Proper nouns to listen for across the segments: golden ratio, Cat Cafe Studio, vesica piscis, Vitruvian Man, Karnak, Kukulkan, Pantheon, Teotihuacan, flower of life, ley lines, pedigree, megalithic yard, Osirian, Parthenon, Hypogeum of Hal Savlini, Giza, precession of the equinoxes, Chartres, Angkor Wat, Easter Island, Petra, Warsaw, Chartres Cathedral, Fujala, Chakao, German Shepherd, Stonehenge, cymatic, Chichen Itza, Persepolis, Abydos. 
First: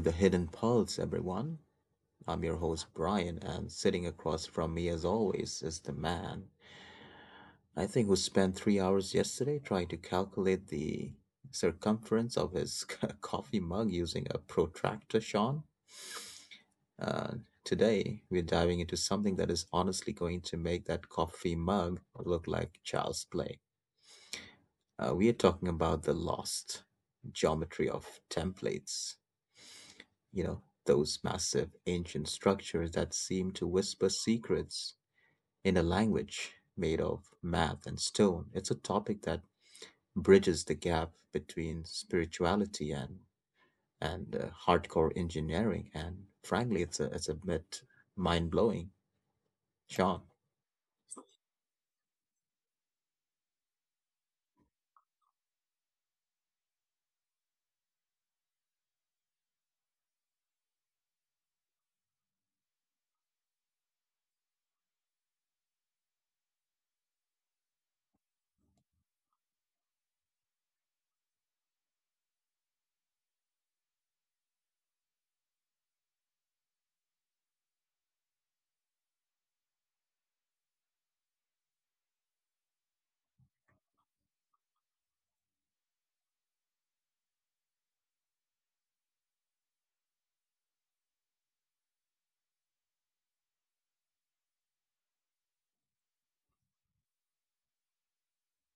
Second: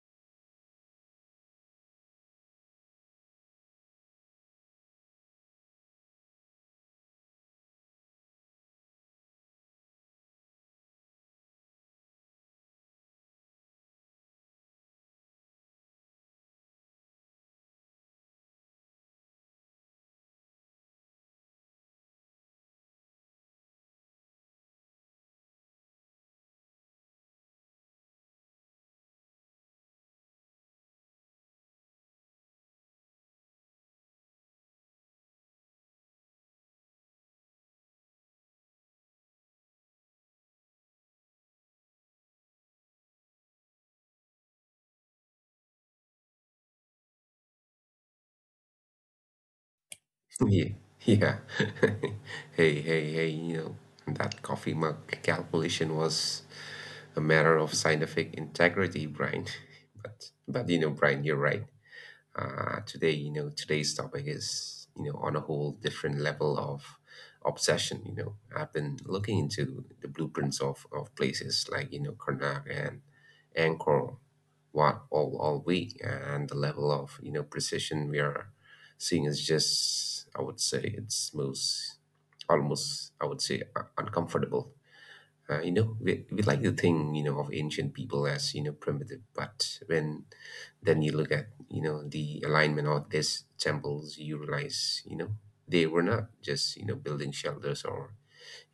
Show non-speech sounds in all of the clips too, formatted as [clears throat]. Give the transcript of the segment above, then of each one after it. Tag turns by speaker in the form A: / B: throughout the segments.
A: The Hidden Pulse, everyone. I'm your host, Brian, and sitting across from me, as always, is the man I think who spent 3 hours yesterday trying to calculate the circumference of his [laughs] coffee mug using a protractor, Sean. Uh, Today, we're diving into something that is honestly going to make that coffee mug look like child's play. We are talking about the lost geometry of templates. You know, those massive ancient structures that seem to whisper secrets in a language made of math and stone. It's a topic that bridges the gap between spirituality and and hardcore engineering, and frankly, it's a bit mind blowing, Sean.
B: Yeah, yeah. [laughs] Hey, hey, hey, that coffee mug calculation was a matter of scientific integrity, Brian. [laughs] But Brian, you're right. Today's topic is on a whole different level of obsession. I've been looking into the blueprints of places like, Karnak and Angkor Wat all week, and the level of precision we are seeing is just, I would say, it's most almost, I would say, uncomfortable. We like to think, of ancient people as, primitive, but when then you look at, the alignment of these temples, you realize, they were not just, building shelters or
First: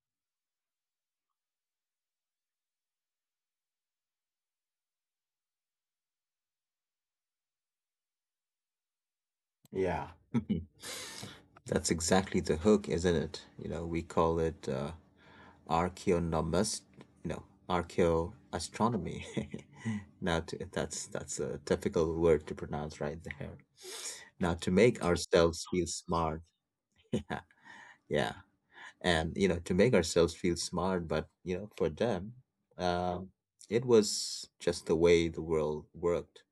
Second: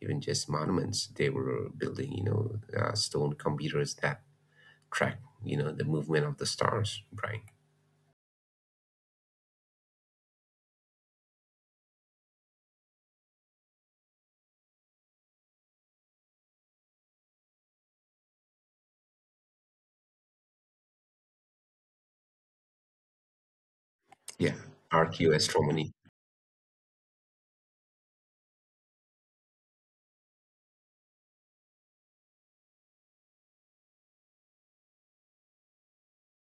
B: even just monuments. They were building, stone computers that track, the movement of the stars, Brian.
A: Yeah. [laughs] That's exactly the hook, isn't it? You know, we call it. Archaeonomist, no, archaeoastronomy. [laughs] Now, to, that's a difficult word to pronounce right there. Now
B: Yeah,
A: to make ourselves feel
B: archaeoastronomy.
A: smart, [laughs] yeah, yeah, and you know, to make ourselves feel smart, but you know for them, um, it was just the way the world worked.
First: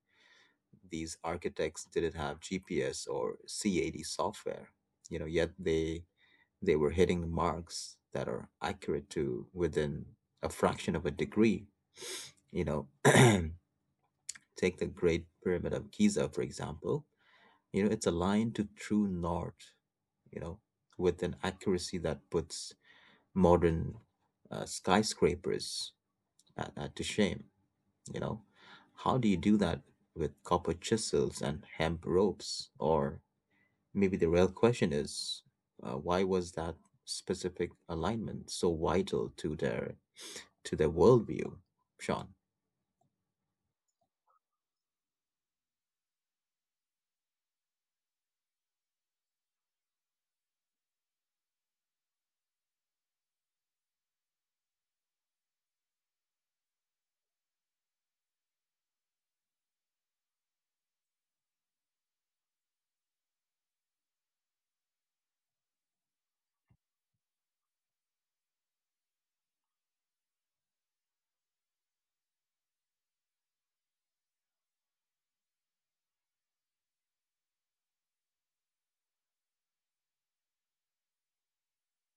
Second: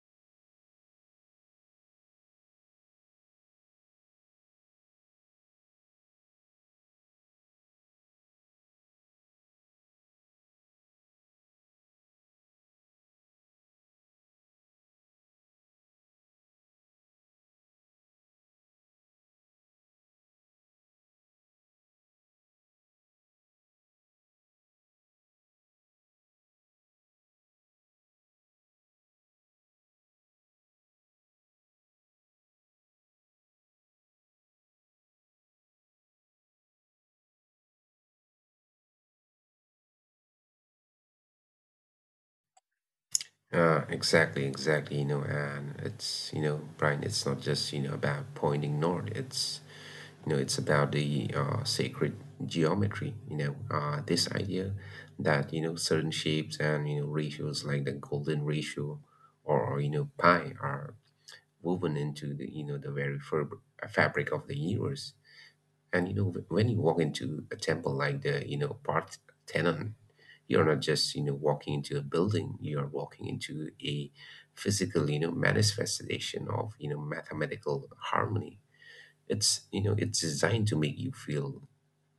A: These architects didn't have GPS or CAD software, you know, yet they were hitting marks that are accurate to within a fraction of a degree. You know, [clears throat] take the Great Pyramid of Giza, for example. You know, it's aligned to true north, you know, with an accuracy that puts modern skyscrapers at to shame. You know, how do you do that with copper chisels and hemp ropes? Or maybe the real question is why was that specific alignment so vital to their worldview, Sean?
B: Exactly, exactly, and it's, Brian, it's not just, about pointing north. It's about the sacred geometry, this idea that, certain shapes and, ratios like the golden ratio or, pi are woven into the very fabric of the universe. And when you walk into a temple like the, Parthenon, you're not just, walking into a building, you're walking into a physical, manifestation of, mathematical harmony. It's designed to make you feel,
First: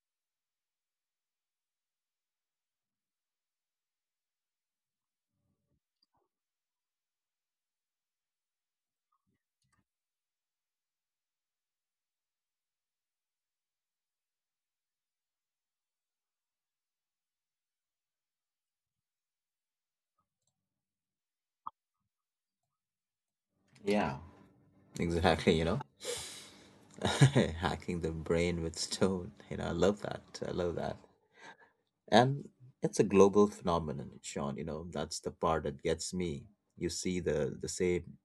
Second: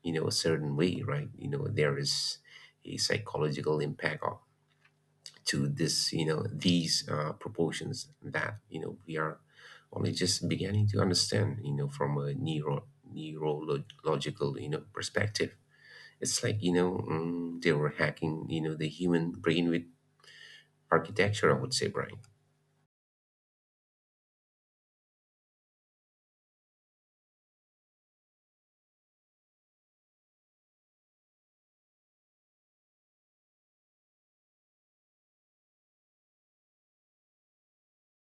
B: a certain way, right? There is a psychological impact of to this you know these proportions that, we are only just beginning to understand, from a neurological, perspective. It's like, they were hacking, the human brain with architecture, I would say, Brian.
A: Yeah, exactly. You know, [laughs] hacking the brain with stone. You know, I love that. I love that. And it's a global phenomenon, Sean. You know, that's the part that gets me. You see the same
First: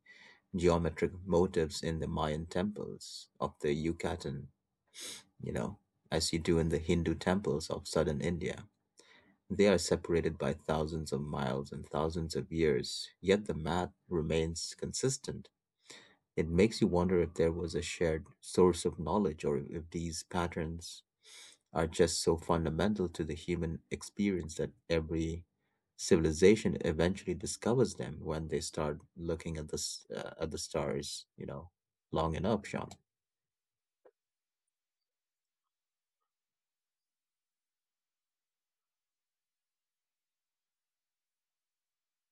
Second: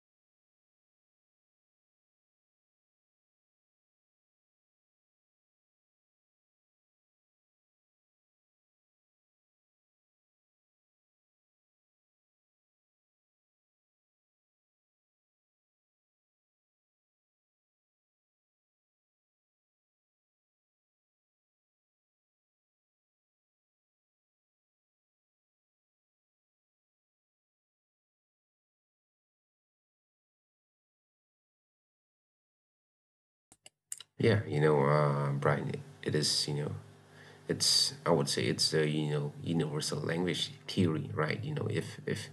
A: geometric motifs in the Mayan temples of the Yucatan, you know, as you do in the Hindu temples of southern India. They are separated by thousands of miles and thousands of years, yet the math remains consistent. It makes you wonder if there was a shared source of knowledge or if these patterns are just so fundamental to the human experience that every civilization eventually discovers them when they start looking at at the stars, you know, long enough, Sean.
B: Yeah, Brian, it is, I would say it's a, universal language theory, right? You know, if, if,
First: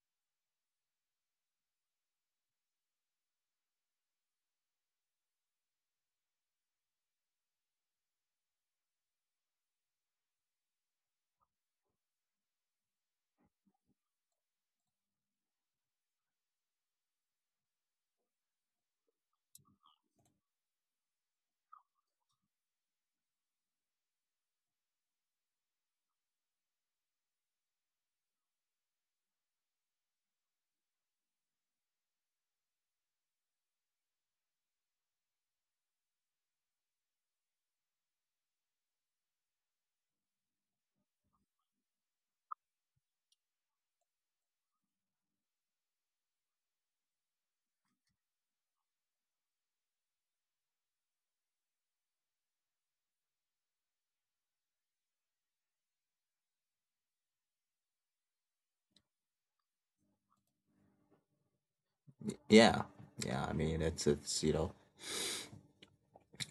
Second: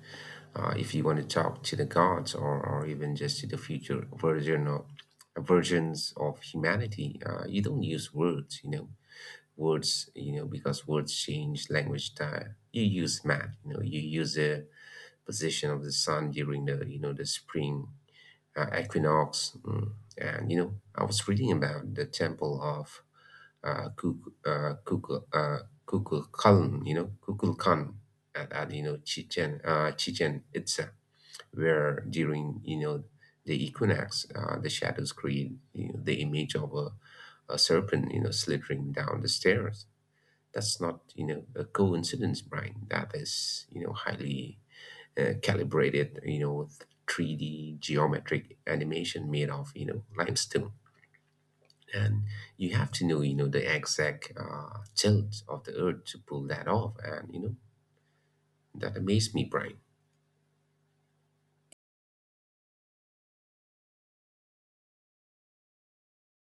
B: uh, if you want to talk to the gods, or even just to the future versions of humanity, you don't use words, because words change language style. You use math, you use the position of the sun during the spring equinox. Mm. And, I was reading about the temple of uh, Kuk- uh, Kukul, uh, Kukulkan, at Chichen Itza, where during, the equinox, the shadows create, the image of a serpent, slithering down the stairs. That's not, a coincidence, Brian. That is, highly, calibrated, 3D geometric animation made of, limestone. And you have to know, the exact, tilt of the earth to pull that off. And, that amazed me, Brian.
A: Yeah, yeah. I mean, it's you know,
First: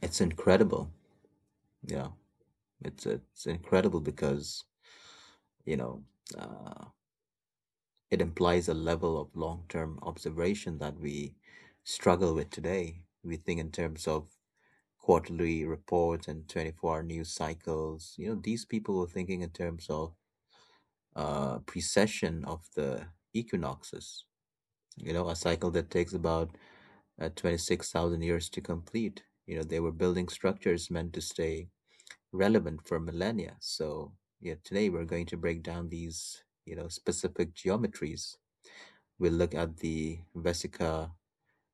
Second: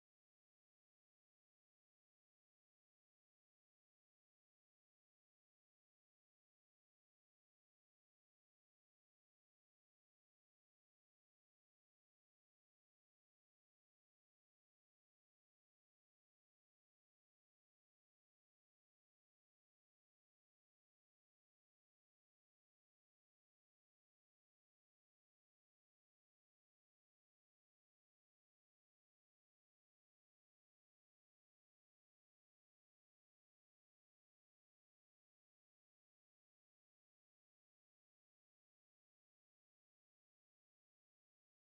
A: it's incredible. Yeah. It's incredible because, you know, uh, it implies a level of long-term observation that we struggle with today. We think in terms of quarterly reports and 24-hour news cycles. You know, these people were thinking in terms of precession of the equinoxes. You know, a cycle that takes about 26,000 years to complete. You know, they were building structures meant to stay relevant for millennia. So, yeah, today we're going to break down these, you know, specific geometries. We'll look at the vesica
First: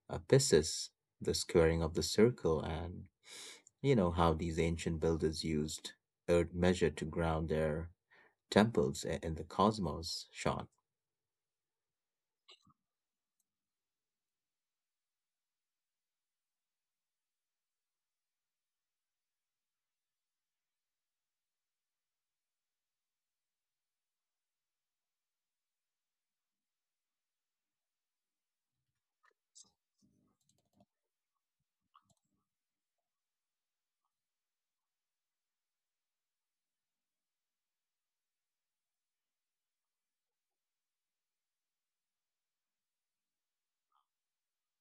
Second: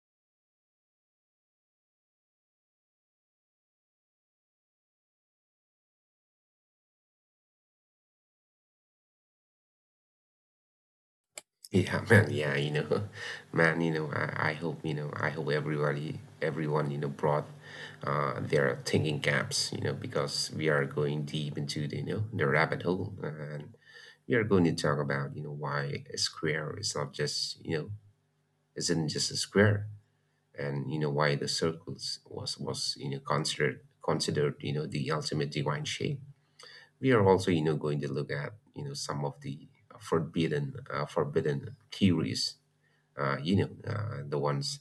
A: apicis, the squaring of the circle, and, you know, how these ancient builders used earth measure to ground their temples in the cosmos, Sean.
B: Yeah, [laughs] man. Yeah, [laughs] man. I hope. I hope everyone, brought their thinking caps. Because we are going deep into the you know the rabbit hole, and we are going to talk about, why a square is not just you know isn't just a square, and why the circles was, considered, the ultimate divine shape. We are also, going to look at, some of the forbidden theories, the ones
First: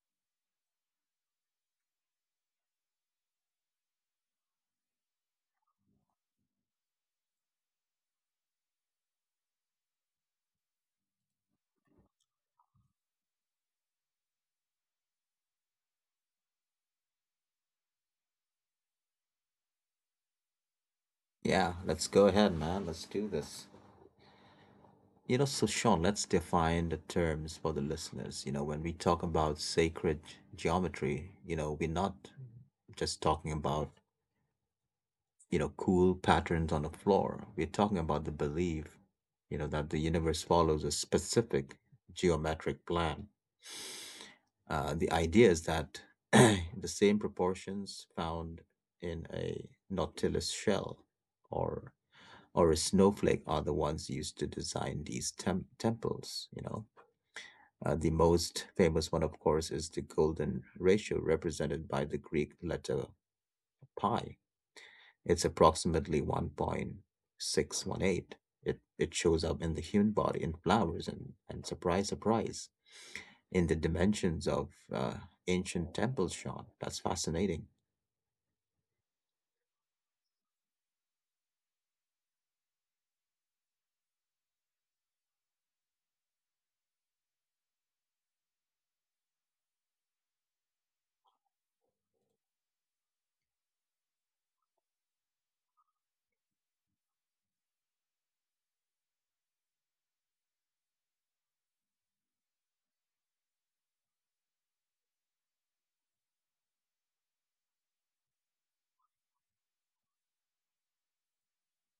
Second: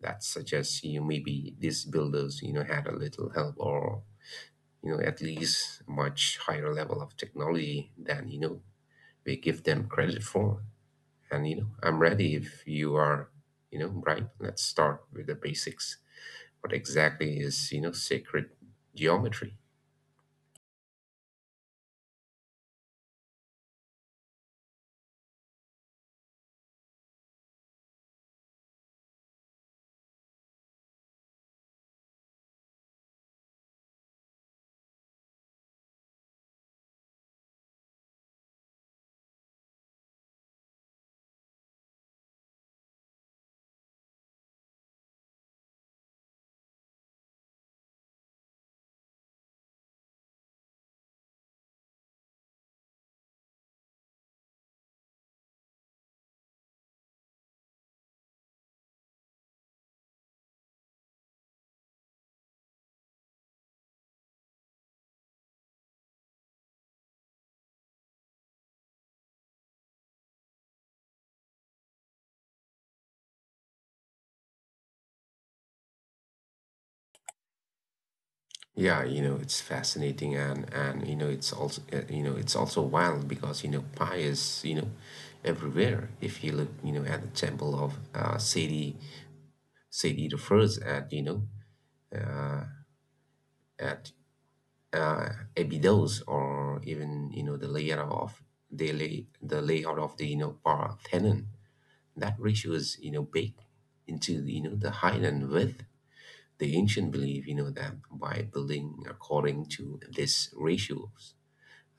B: that suggest, maybe these builders, had a little help, or, at least a much higher level of technology than, we give them credit for. And, I'm ready if you are, right. Let's start with the basics. What exactly is, sacred geometry?
A: Yeah, let's go ahead, man. Let's do this. You know, so Sean, let's define the terms for the listeners. You know, when we talk about sacred geometry, you know, we're not just talking about, you know, cool patterns on the floor. We're talking about the belief, you know, that the universe follows a specific geometric plan. The idea is that [clears throat] the same proportions found in a nautilus shell or or a snowflake are the ones used to design these temples, you know. The most famous one, of course, is the golden ratio, represented by the Greek letter pi. It's approximately 1.618. It shows up in the human body, in flowers, and surprise, surprise, in the dimensions of ancient temples, Sean. That's fascinating.
B: Yeah, it's fascinating, and it's also wild, because, pi is, everywhere. If you look, at the temple of Sadie, Sadie refers at, uh, at, uh, Abydos, or even, the layout of, the layout of the, Parthenon, that ratio is, baked into, the Highland with the ancient belief, that by building according to this ratios,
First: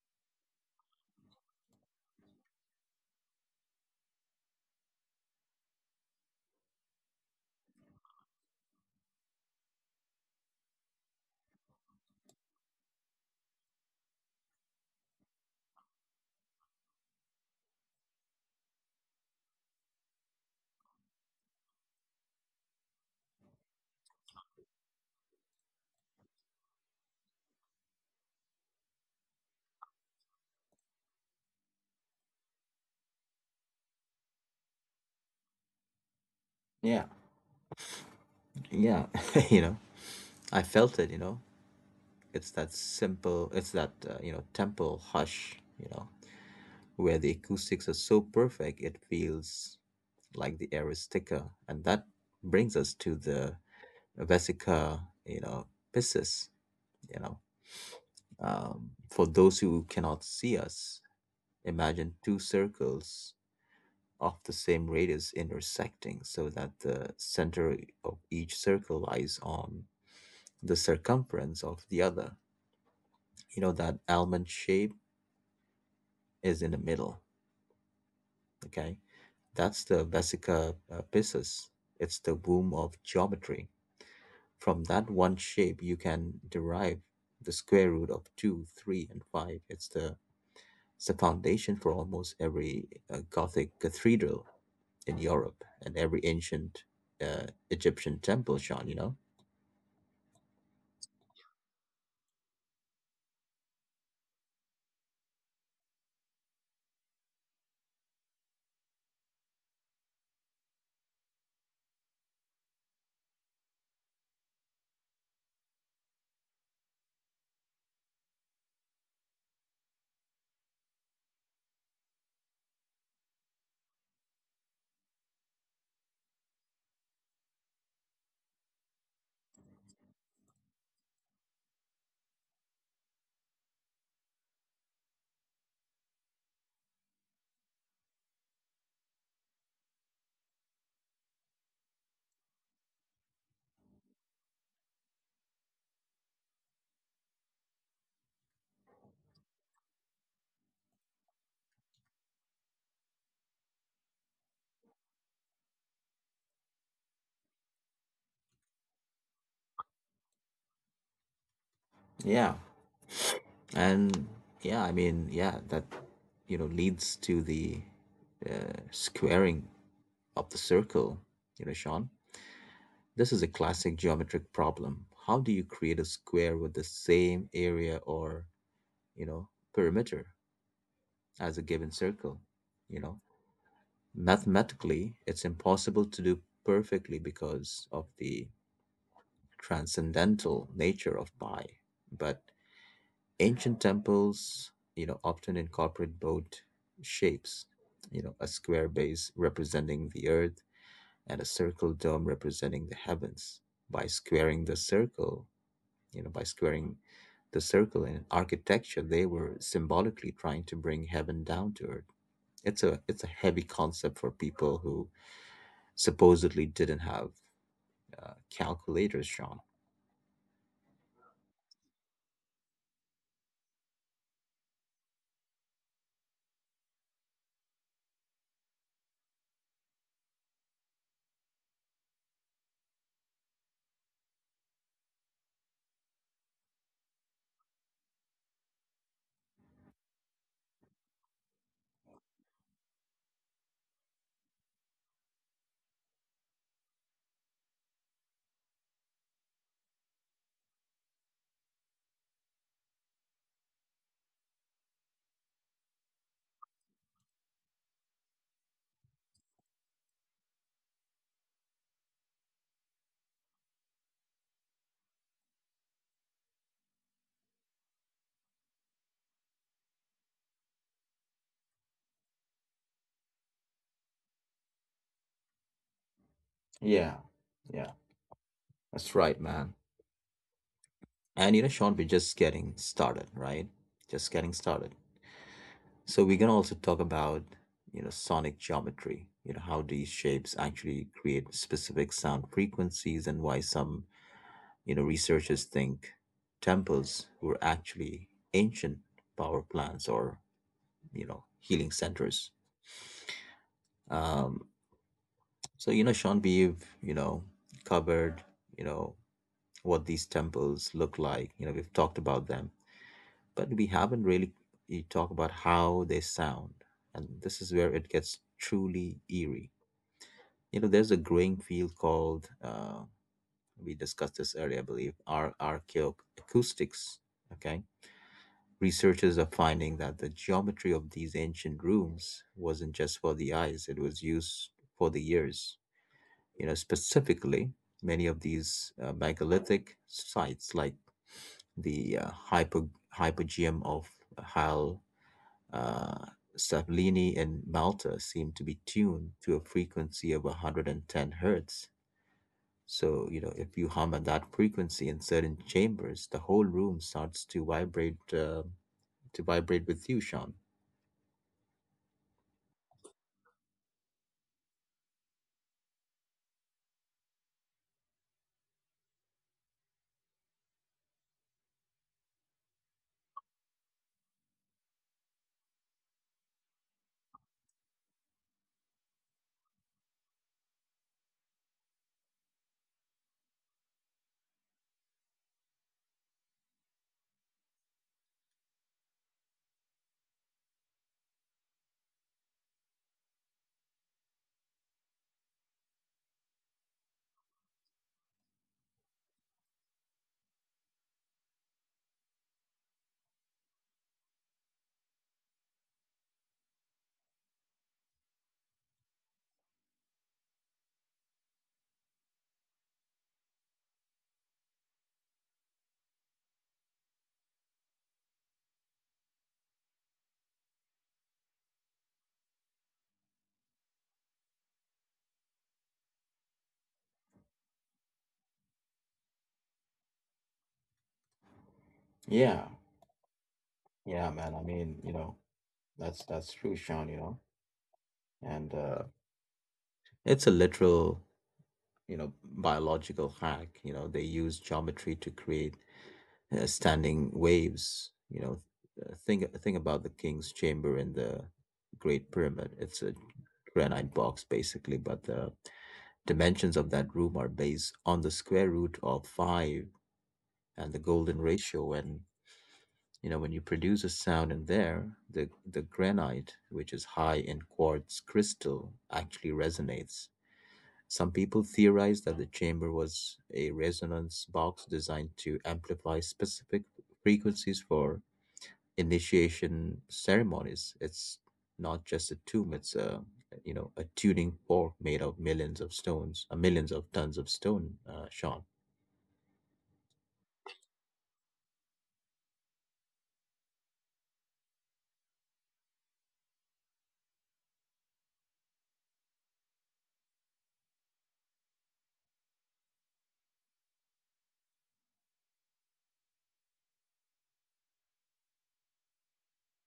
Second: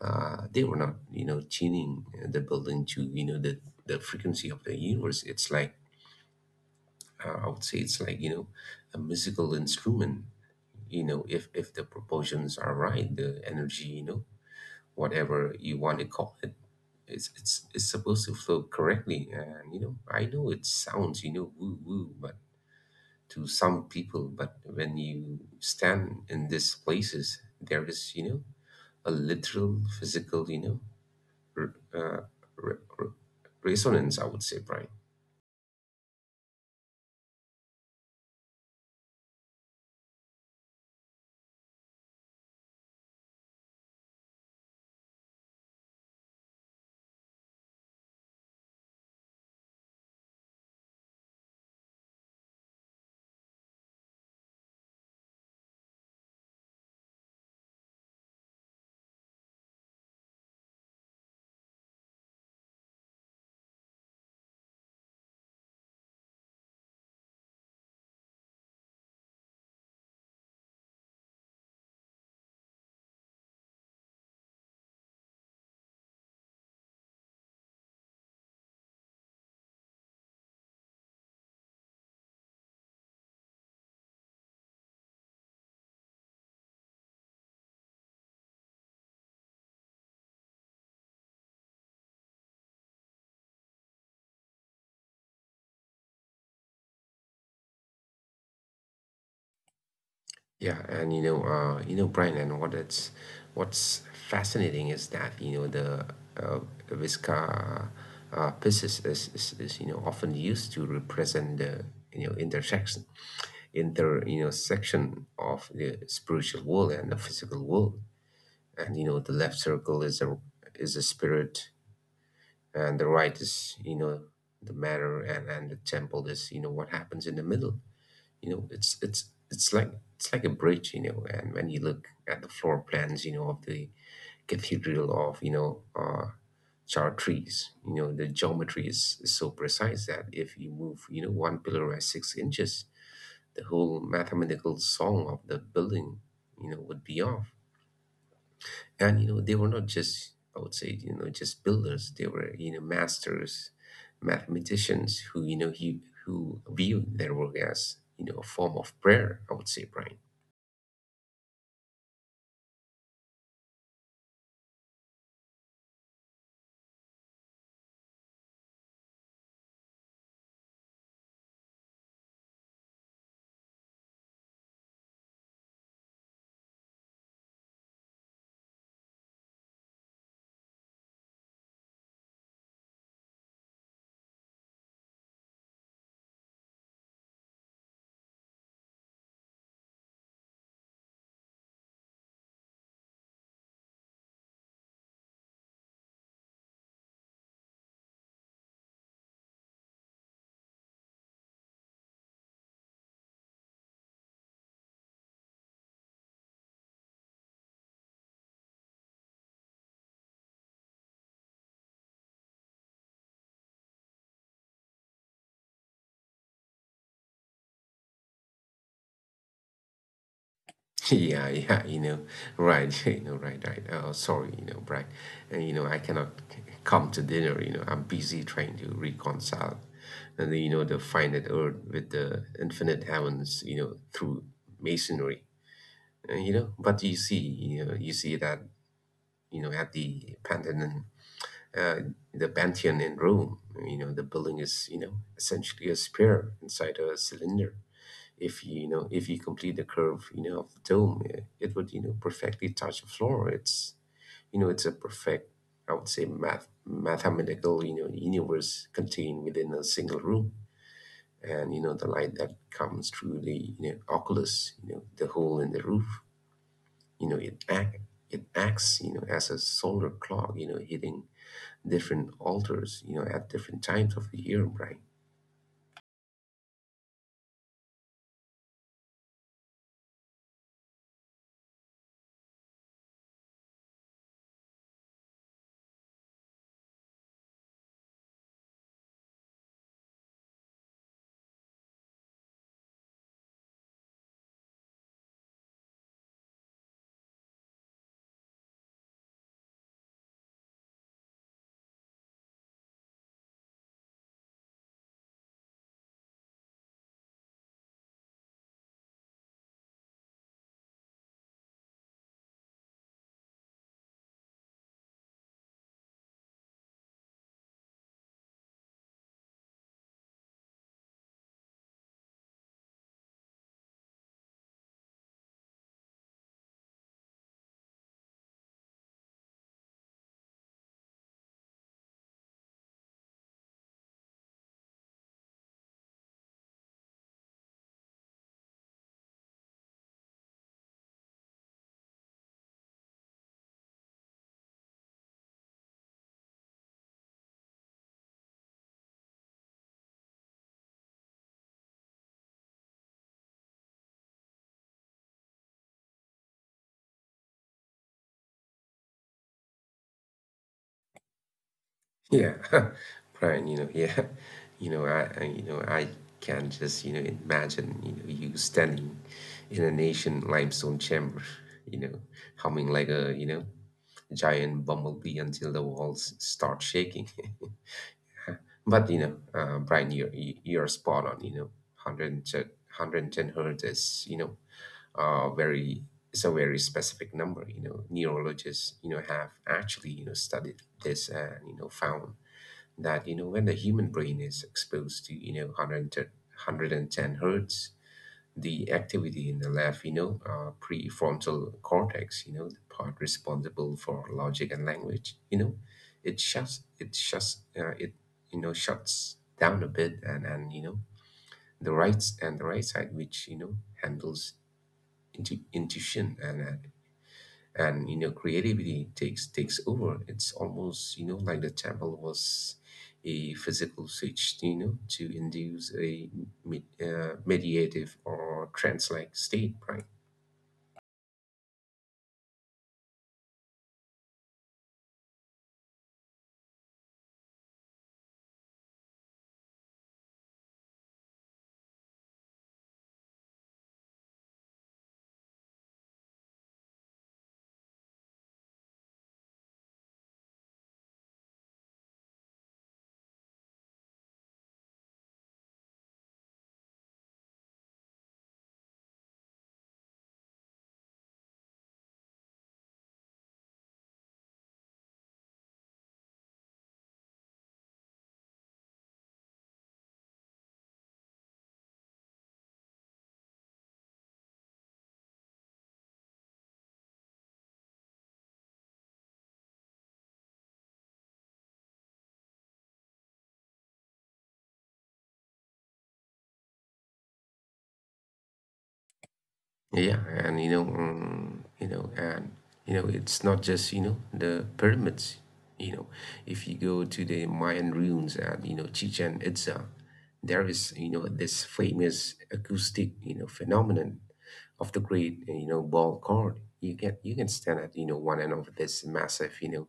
B: they were not, tuning the building to, the frequency of the universe. It's like, I would say it's like, a musical instrument. If the proportions are right, the energy, whatever you want to call it, it's supposed to flow correctly. And, I know it sounds, woo woo, but to some people, but when you stand in these places, there is, a literal physical, r- uh, re- re- resonance, I would say, Brian.
A: Yeah. Yeah. [laughs] You know, I felt it, you know. It's that simple, it's that, you know, temple hush, you know, where the acoustics are so perfect it feels like the air is thicker. And that brings us to the Vesica, you know, Pisces, you know. For those who cannot see us, imagine two circles of the same radius intersecting so that the center of each circle lies on the circumference of the other. You know, that almond shape is in the middle. Okay, that's the vesica piscis. It's the womb of geometry. From that one shape, you can derive the square root of two, three, and five. It's the foundation for almost every Gothic cathedral in Europe and every ancient Egyptian temple, Sean. You know.
B: Yeah, and, Brian, and what's fascinating is that, the, uh, Visca, pieces, is often used to represent the, intersection inter you know section of the spiritual world and the physical world. And, the left circle is a spirit, and the right is, the matter, and the temple is, what happens in the middle. You know it's it's it's like it's like a bridge. And when you look at the floor plans, of the cathedral of, Chartres, the geometry is so precise that if you move, one pillar by 6 inches, the whole mathematical song of the building, would be off. And, they were not just, I would say, just builders. They were, masters mathematicians who, who viewed their work as, a form of prayer, I would say, Brian.
A: Yeah, and yeah, I mean, yeah, that you know leads to the squaring of the circle, you know, Sean. This is a classic geometric problem. How do you create a square with the same area or, you know, perimeter as a given circle? You know, mathematically, it's impossible to do perfectly because of the transcendental nature of pi. But ancient temples, you know, often incorporate both shapes, you know, a square base representing the earth and a circle dome representing the heavens. By squaring the circle, you know by squaring in architecture, they were symbolically trying to bring heaven down to earth. It's a it's a heavy concept for people who supposedly didn't have calculators, Sean.
B: [laughs] Yeah, yeah, right. [laughs] Right, right. Oh, sorry, Brian, and, I cannot come to dinner. I'm busy trying to reconcile, and, the finite earth with the infinite heavens, through masonry. And, but you see that, at uh, the Pantheon in Rome. The building is, essentially a sphere inside a cylinder. If you complete the curve, of the dome, it would, perfectly touch the floor. It's a perfect, I would say, mathematical, universe contained within a single room. And, the light that comes through the, oculus, the hole in the roof, you know, it act it acts, as a solar clock, hitting different altars, at different times of the year, Brian.
A: Yeah, yeah. That's right, man. And you know, Sean, we're just getting started, right? Just getting started. So we're gonna also talk about, you know, sonic geometry, you know, how these shapes actually create specific sound frequencies and why some, you know, researchers think temples were actually ancient power plants or, you know, healing centers. Um, so, you know, Sean Beeve, you know, covered, you know, what these temples look like. You know, we've talked about them, but we haven't really you talk about how they sound. And this is where it gets truly eerie. You know, there's a growing field called, we discussed this earlier, I believe, archaeoacoustics. Okay. Researchers are finding that the geometry of these ancient rooms wasn't just for the eyes, it was used for the ears. You know, specifically, many of these megalithic sites, like the Hypogeum of Hal uh, Savlini in Malta, seem to be tuned to a frequency of 110 hertz. So, you know, if you hum at that frequency in certain chambers, the whole room starts to vibrate to vibrate with you, Sean.
B: Yeah, [laughs] Brian, yeah, [laughs] I I can just, imagine, you standing in an ancient limestone chamber, [laughs] you know, humming like a, giant bumblebee until the walls start shaking. [laughs] But, Brian, you're spot on. 110 hertz is you know very it's a very specific number. Neurologists have actually, studied this, and, found that, when the human brain is exposed to, 110 hertz, the activity in the left, prefrontal cortex, the part responsible for logic and language, it shuts down a bit. And the right side, which, handles intuition, and creativity, takes over. It's almost, like the temple was a physical switch, to induce a mediative or trance like state, right?
A: Yeah, yeah, man. I mean, you know, that's true, Sean, you know. And it's a literal, you know, biological hack. You know, they use geometry to create standing waves. You know, think about the King's Chamber in the Great Pyramid. It's a granite box basically, but the dimensions of that room are based on the square root of five and the golden ratio. And you know, when you produce a sound in there, the granite, which is high in quartz crystal, actually resonates. Some people theorize that the chamber was a resonance box designed to amplify specific frequencies for initiation ceremonies. It's not just a tomb, it's a, you know, a tuning fork made of millions of stones, millions of tons of stone, Sean.
B: Yeah, yeah, and, It's not just, the pyramids. You know, if you go to the Mayan ruins at, Chichen Itza, there is, this famous acoustic, phenomenon of the great, ball chord. You can stand at, one end of this massive,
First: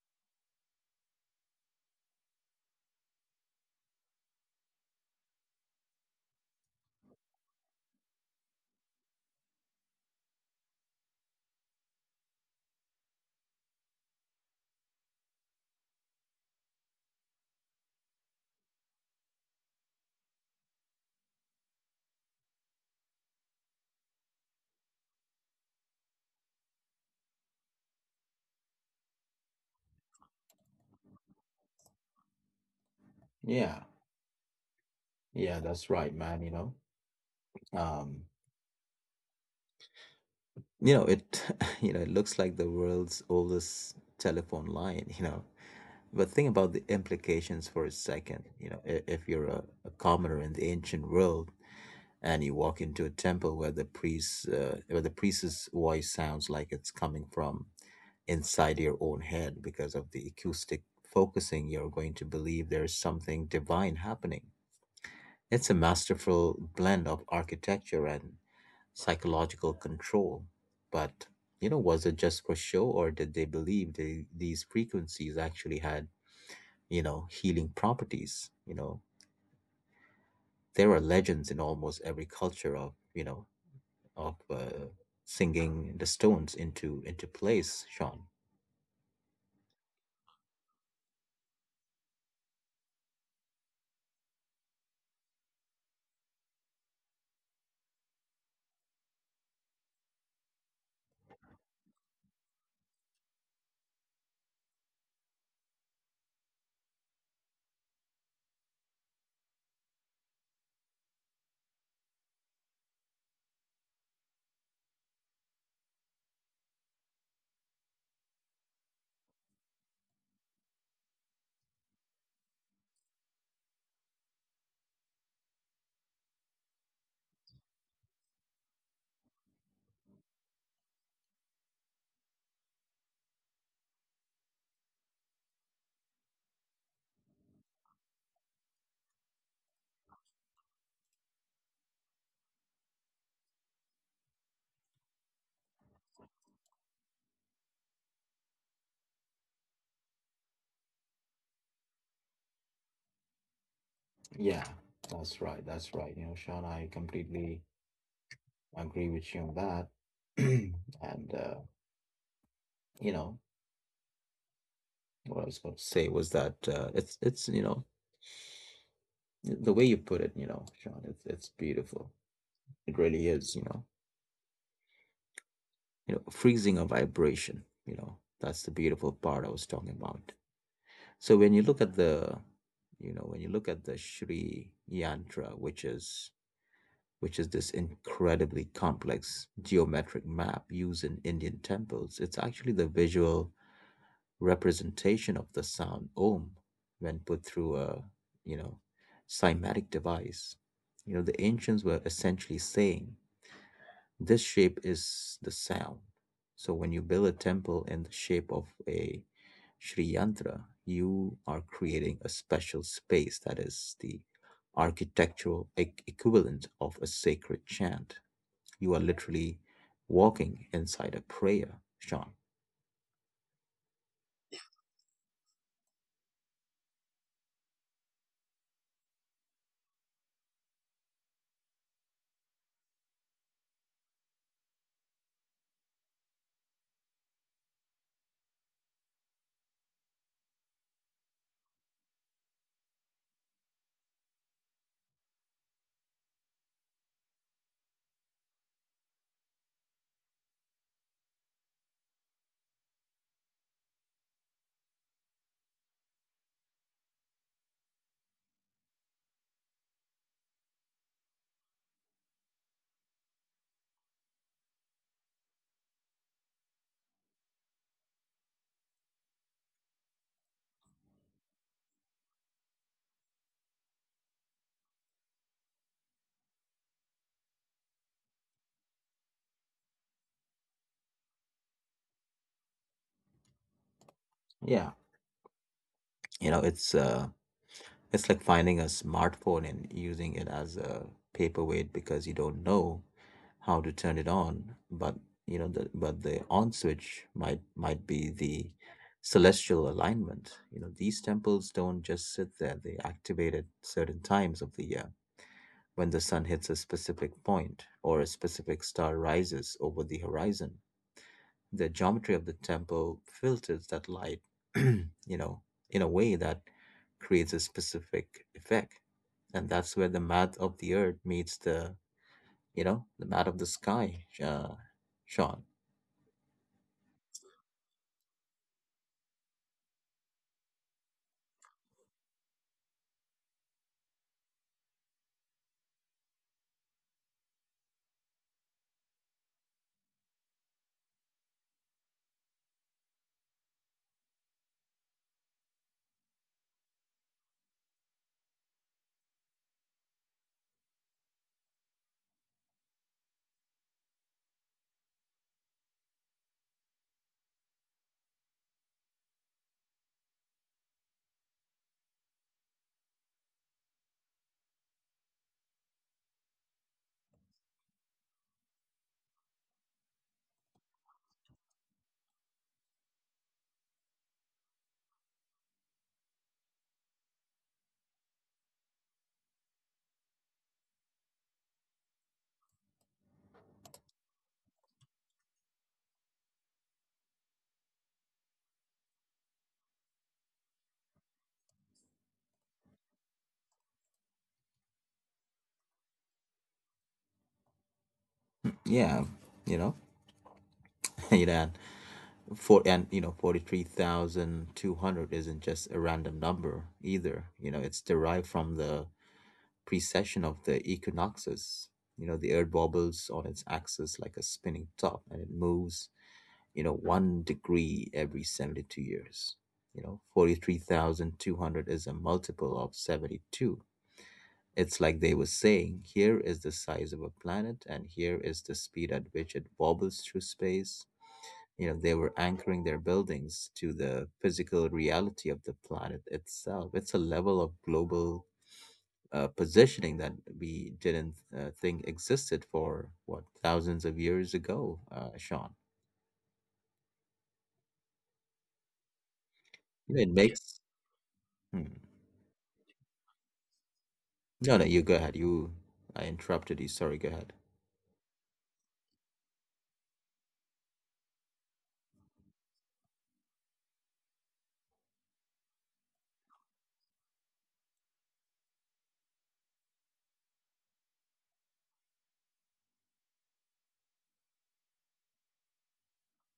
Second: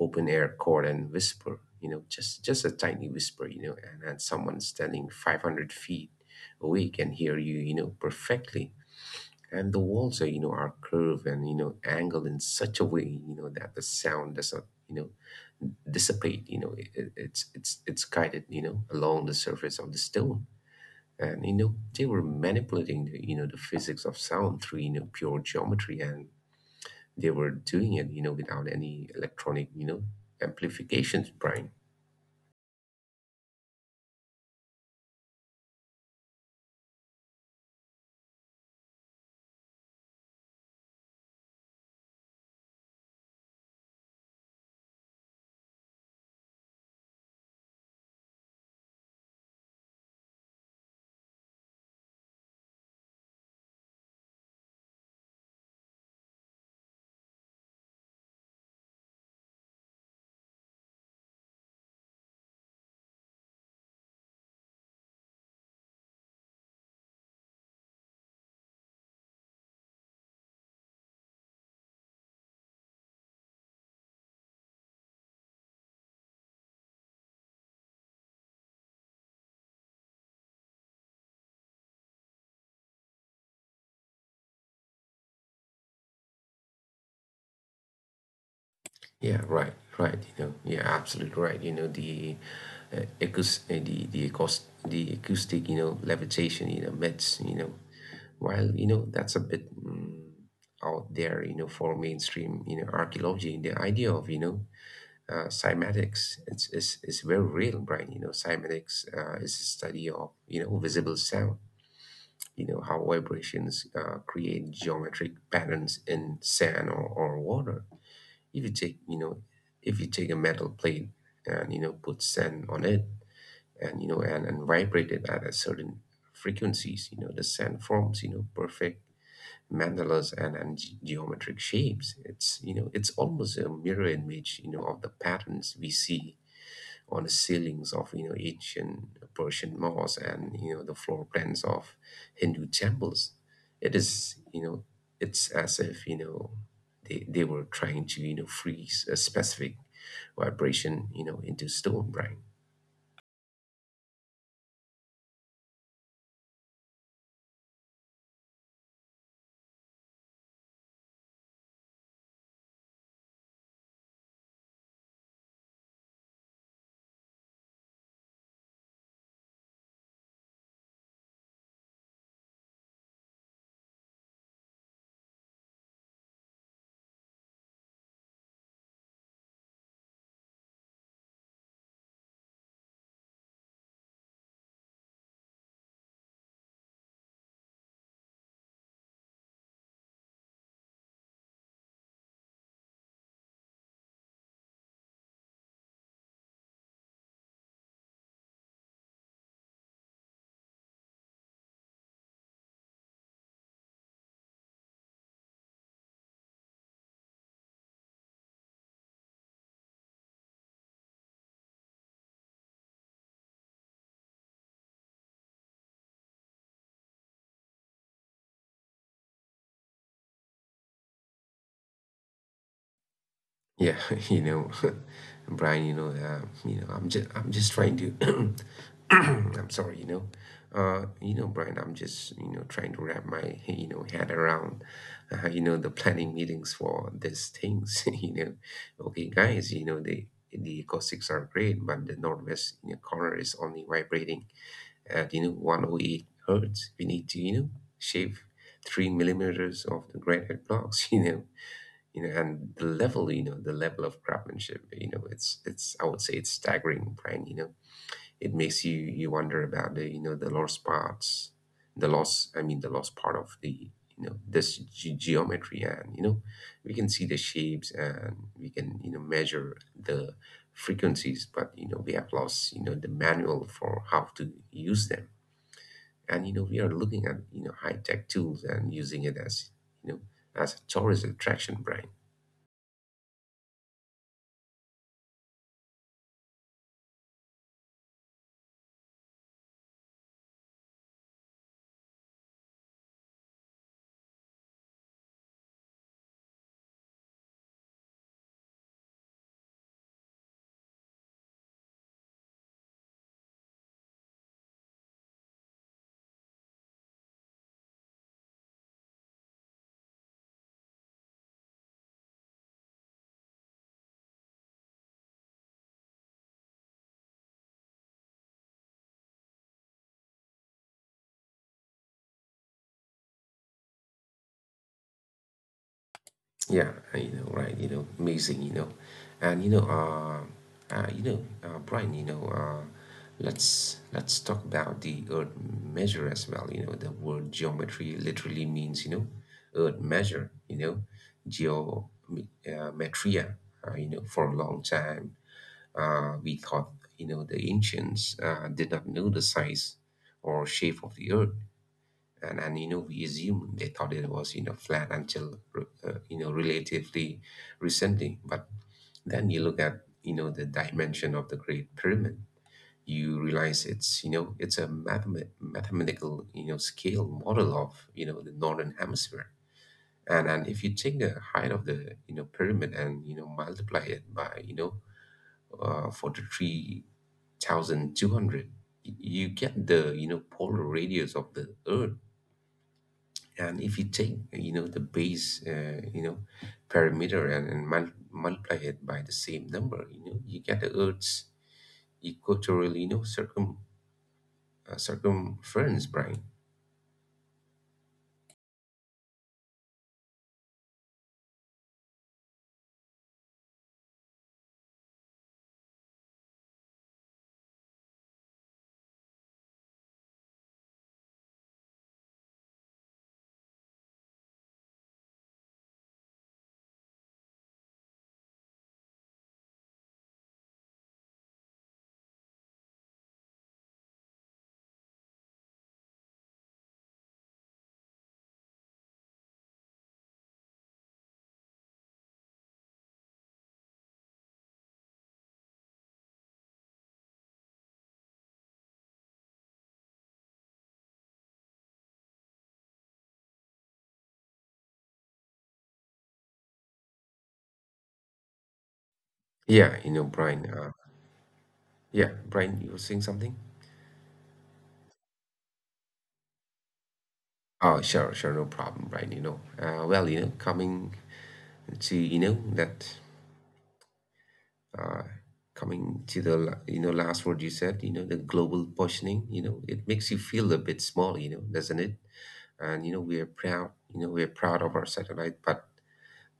B: open air chord and whisper. Just a tiny whisper. And someone standing 500 feet away can hear you. Perfectly. And the walls are, are curved, and angled in such a way that the sound does not dissipate. It's guided, along the surface of the stone. And they were manipulating the, the physics of sound through pure geometry. And they were doing it, without any electronic, amplifications, Brian.
A: Yeah, yeah, that's right, man. You know, um, you know, it [laughs] you know, it looks like the world's oldest telephone line, you know. But think about the implications for a second. You know, if you're a commoner in the ancient world and you walk into a temple where the priest, where the priest's voice sounds like it's coming from inside your own head because of the acoustic focusing, you're going to believe there's something divine happening. It's a masterful blend of architecture and psychological control. But, you know, was it just for show or did they believe they, these frequencies actually had, you know, healing properties? You know, there are legends in almost every culture of, you know, of singing the stones into place, Sean.
B: Yeah, right, right. Yeah, absolutely right. You know, the acoust the acoust the acoustic, levitation, myths, while that's a bit out there, for mainstream, archaeology. The idea of, cymatics, it's is very real, right? Cymatics is a study of visible sound. You know how vibrations create geometric patterns in sand, or water. If you take, you know, if you take a metal plate and put sand on it, and vibrate it at a certain frequencies. The sand forms, perfect mandalas and geometric shapes. It's almost a mirror image, of the patterns we see on the ceilings of ancient Persian mosques, and the floor plans of Hindu temples. It is you know it's as if, they were trying to freeze a specific vibration, into stone, right?
A: Yeah, that's right. That's right. You know, Sean, I completely agree with you on that. [clears throat] And you know, what I was going to say was that it's you know, the way you put it, you know, Sean, it's beautiful. It really is, you know, freezing a vibration. You know, that's the beautiful part I was talking about. So when you look at the, you know, when you look at the Sri Yantra, which is this incredibly complex geometric map used in Indian temples, it's actually the visual representation of the sound Om when put through a, you know, cymatic device. You know, the ancients were essentially saying, this shape is the sound. So when you build a temple in the shape of a Sri Yantra, you are creating a special space that is the architectural equivalent of a sacred chant. You are literally walking inside a prayer, Sean.
B: Yeah, [laughs] you know, [laughs] Brian, I'm just trying to, [coughs] [clears throat] I'm sorry. Brian, I'm just, trying to wrap my, head around, the planning meetings for these things, [laughs] okay, guys, the acoustics are great, but the northwest, corner is only vibrating at, 108 hertz. We need to, shave 3 mm of the granite blocks, [laughs] and the level, the level of craftsmanship, it's I would say it's staggering, Brian. It makes you wonder about the, the lost parts, the lost, I mean the lost part of the, this geometry, and we can see the shapes, and we can measure the frequencies. But we have lost, the manual for how to use them. And we are looking at high tech tools and using it as you know as a tourist attraction, Brian.
A: Yeah, you know it's uh, it's like finding a smartphone and using it as a paperweight because you don't know how to turn it on, but the on switch might be the celestial alignment. These temples don't just sit there. They activate at certain times of the year when the sun hits a specific point or a specific star rises over the horizon. The geometry of the temple filters that light [clears throat] you know in a way that creates a specific effect. And that's where the math of the earth meets the out of the sky, Sean.
B: Yeah, right, amazing. And, Brian, let's talk about the earth measure as well. The word geometry literally means, earth measure, geometria. For a long time, we thought, the ancients did not know the size or shape of the earth. And we assume they thought it was flat, until relatively recently. But then you look at the dimension of the Great Pyramid, you realize it's a mathematical scale model of the northern hemisphere. And if you take the height of the pyramid and multiply it by uh, 43,200, you get the polar radius of the earth. And if you take, the base, parameter, and multiply it by the same number, you get the Earth's equatorial, circumference, Brian.
A: Yeah, you know, [laughs] you know, and and 43,200 isn't just a random number either. It's derived from the precession of the equinoxes. The Earth wobbles on its axis like a spinning top, and it moves, one degree every 72 years. 43,200 is a multiple of 72. It's like they were saying, here is the size of a planet and here is the speed at which it wobbles through space. They were anchoring their buildings to the physical reality of the planet itself. It's a level of global positioning that we didn't think existed for what, thousands of years ago, Sean.
B: Yeah,
A: It
B: Brian.
A: makes. Hmm.
B: Yeah, Brian, you were saying something?
A: No, no, you go ahead. I interrupted you. Sorry, go ahead.
B: Oh, sure, sure, no problem, Brian. Well, to, you know, that, uh, coming to the, last word you said, the global positioning, it makes you feel a bit small, doesn't it? And we're proud of our satellite. But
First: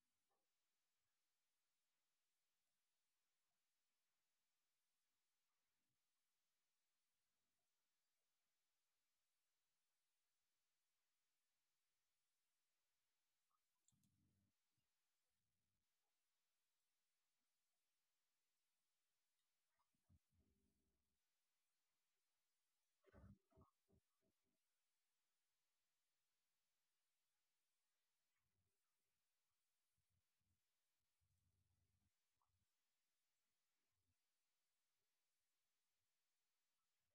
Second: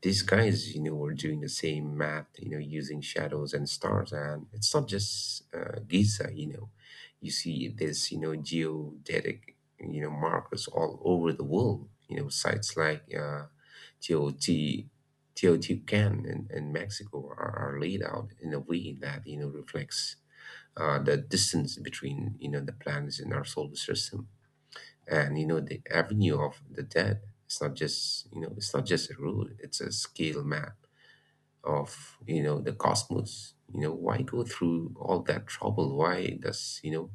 B: these guys were doing the same math, using shadows and stars. And it's not just Giza. You see this geodetic markers all over the world. Sites like tot Teotihuacan in, Mexico are, laid out in a way that reflects the distance between the planets in our solar system. And the Avenue of the Dead, it's not just a rule, it's a scale map of the cosmos. Why go through all that trouble? Why does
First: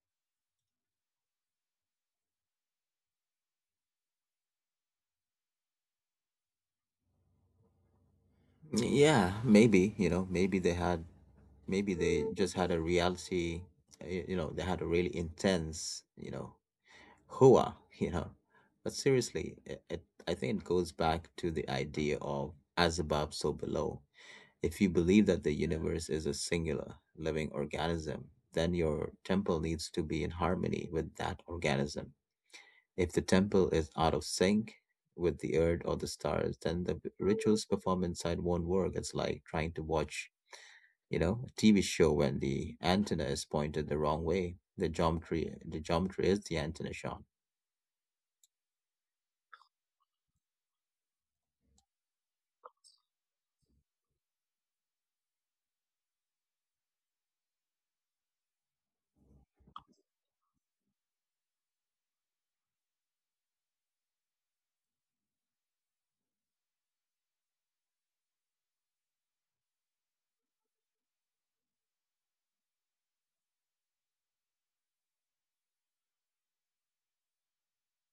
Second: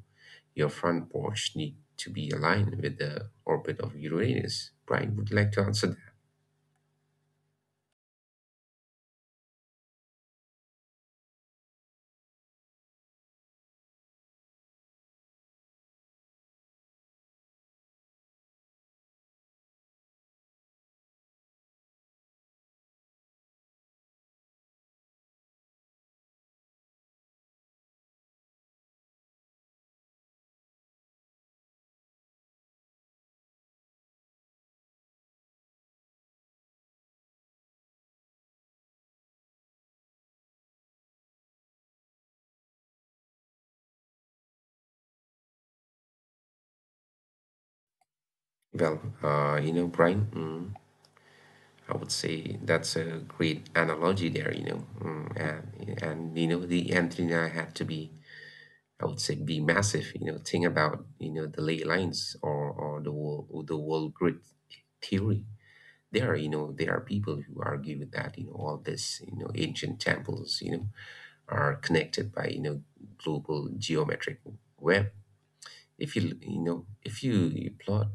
B: your front porch need to be aligned with the orbit of Uranus? Brian, would you like to answer
A: Yeah, maybe, maybe they had maybe they just had a reality. They had a really intense, hua, [laughs] but seriously, I think it goes back to the idea of as above, so below. If you believe that the universe is a singular living organism, then your temple needs to be in harmony with that organism. If the temple is out of sync with the earth or the stars, then the rituals performed inside won't work. It's like trying to watch, a TV show when the antenna is pointed the wrong way. The geometry is the antenna shot.
B: that? Well, Brian, I would say that's a great analogy there. And the antenna had to be, I would say, be massive. Think about the ley lines, or the wall grid theory. There are people who argue with that. All this ancient temples are connected by global geometric web. If you plot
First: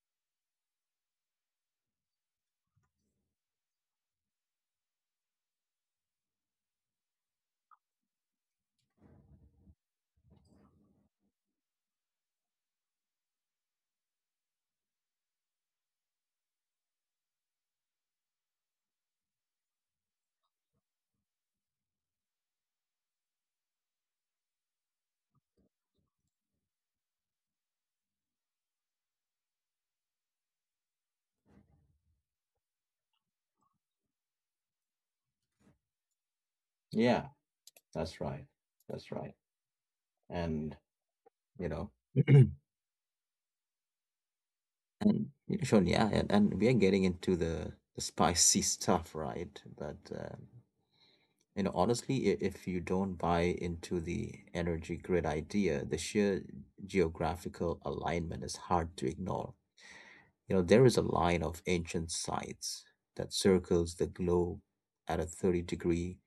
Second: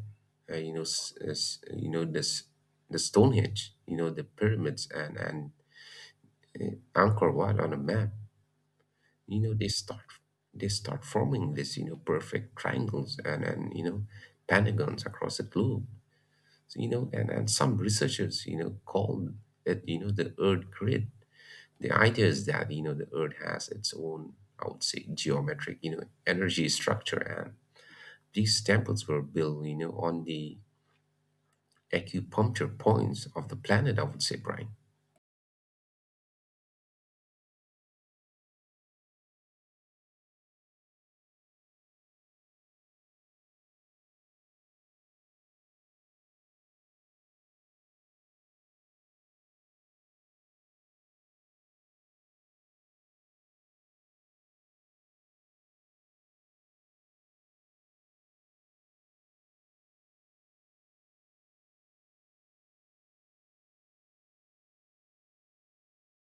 B: you know s- s- you know this the Stonehenge, the pyramids, and Angkor Wat on a map, you know they start they start forming this perfect triangles and pentagons across the globe. So, and some researchers call it the earth grid. The idea is that the earth has its own, I would say, geometric energy structure, and these temples were built on the acupuncture points of the planet, I would say, Brian.
A: Yeah, that's right. That's right. And, you know, [clears throat] and you Sean, yeah, and we are getting into the spicy [laughs] stuff, right? But honestly, if you don't buy into the energy grid idea, the sheer geographical alignment is hard to ignore. There is a line of ancient sites that circles the globe at a 30-degree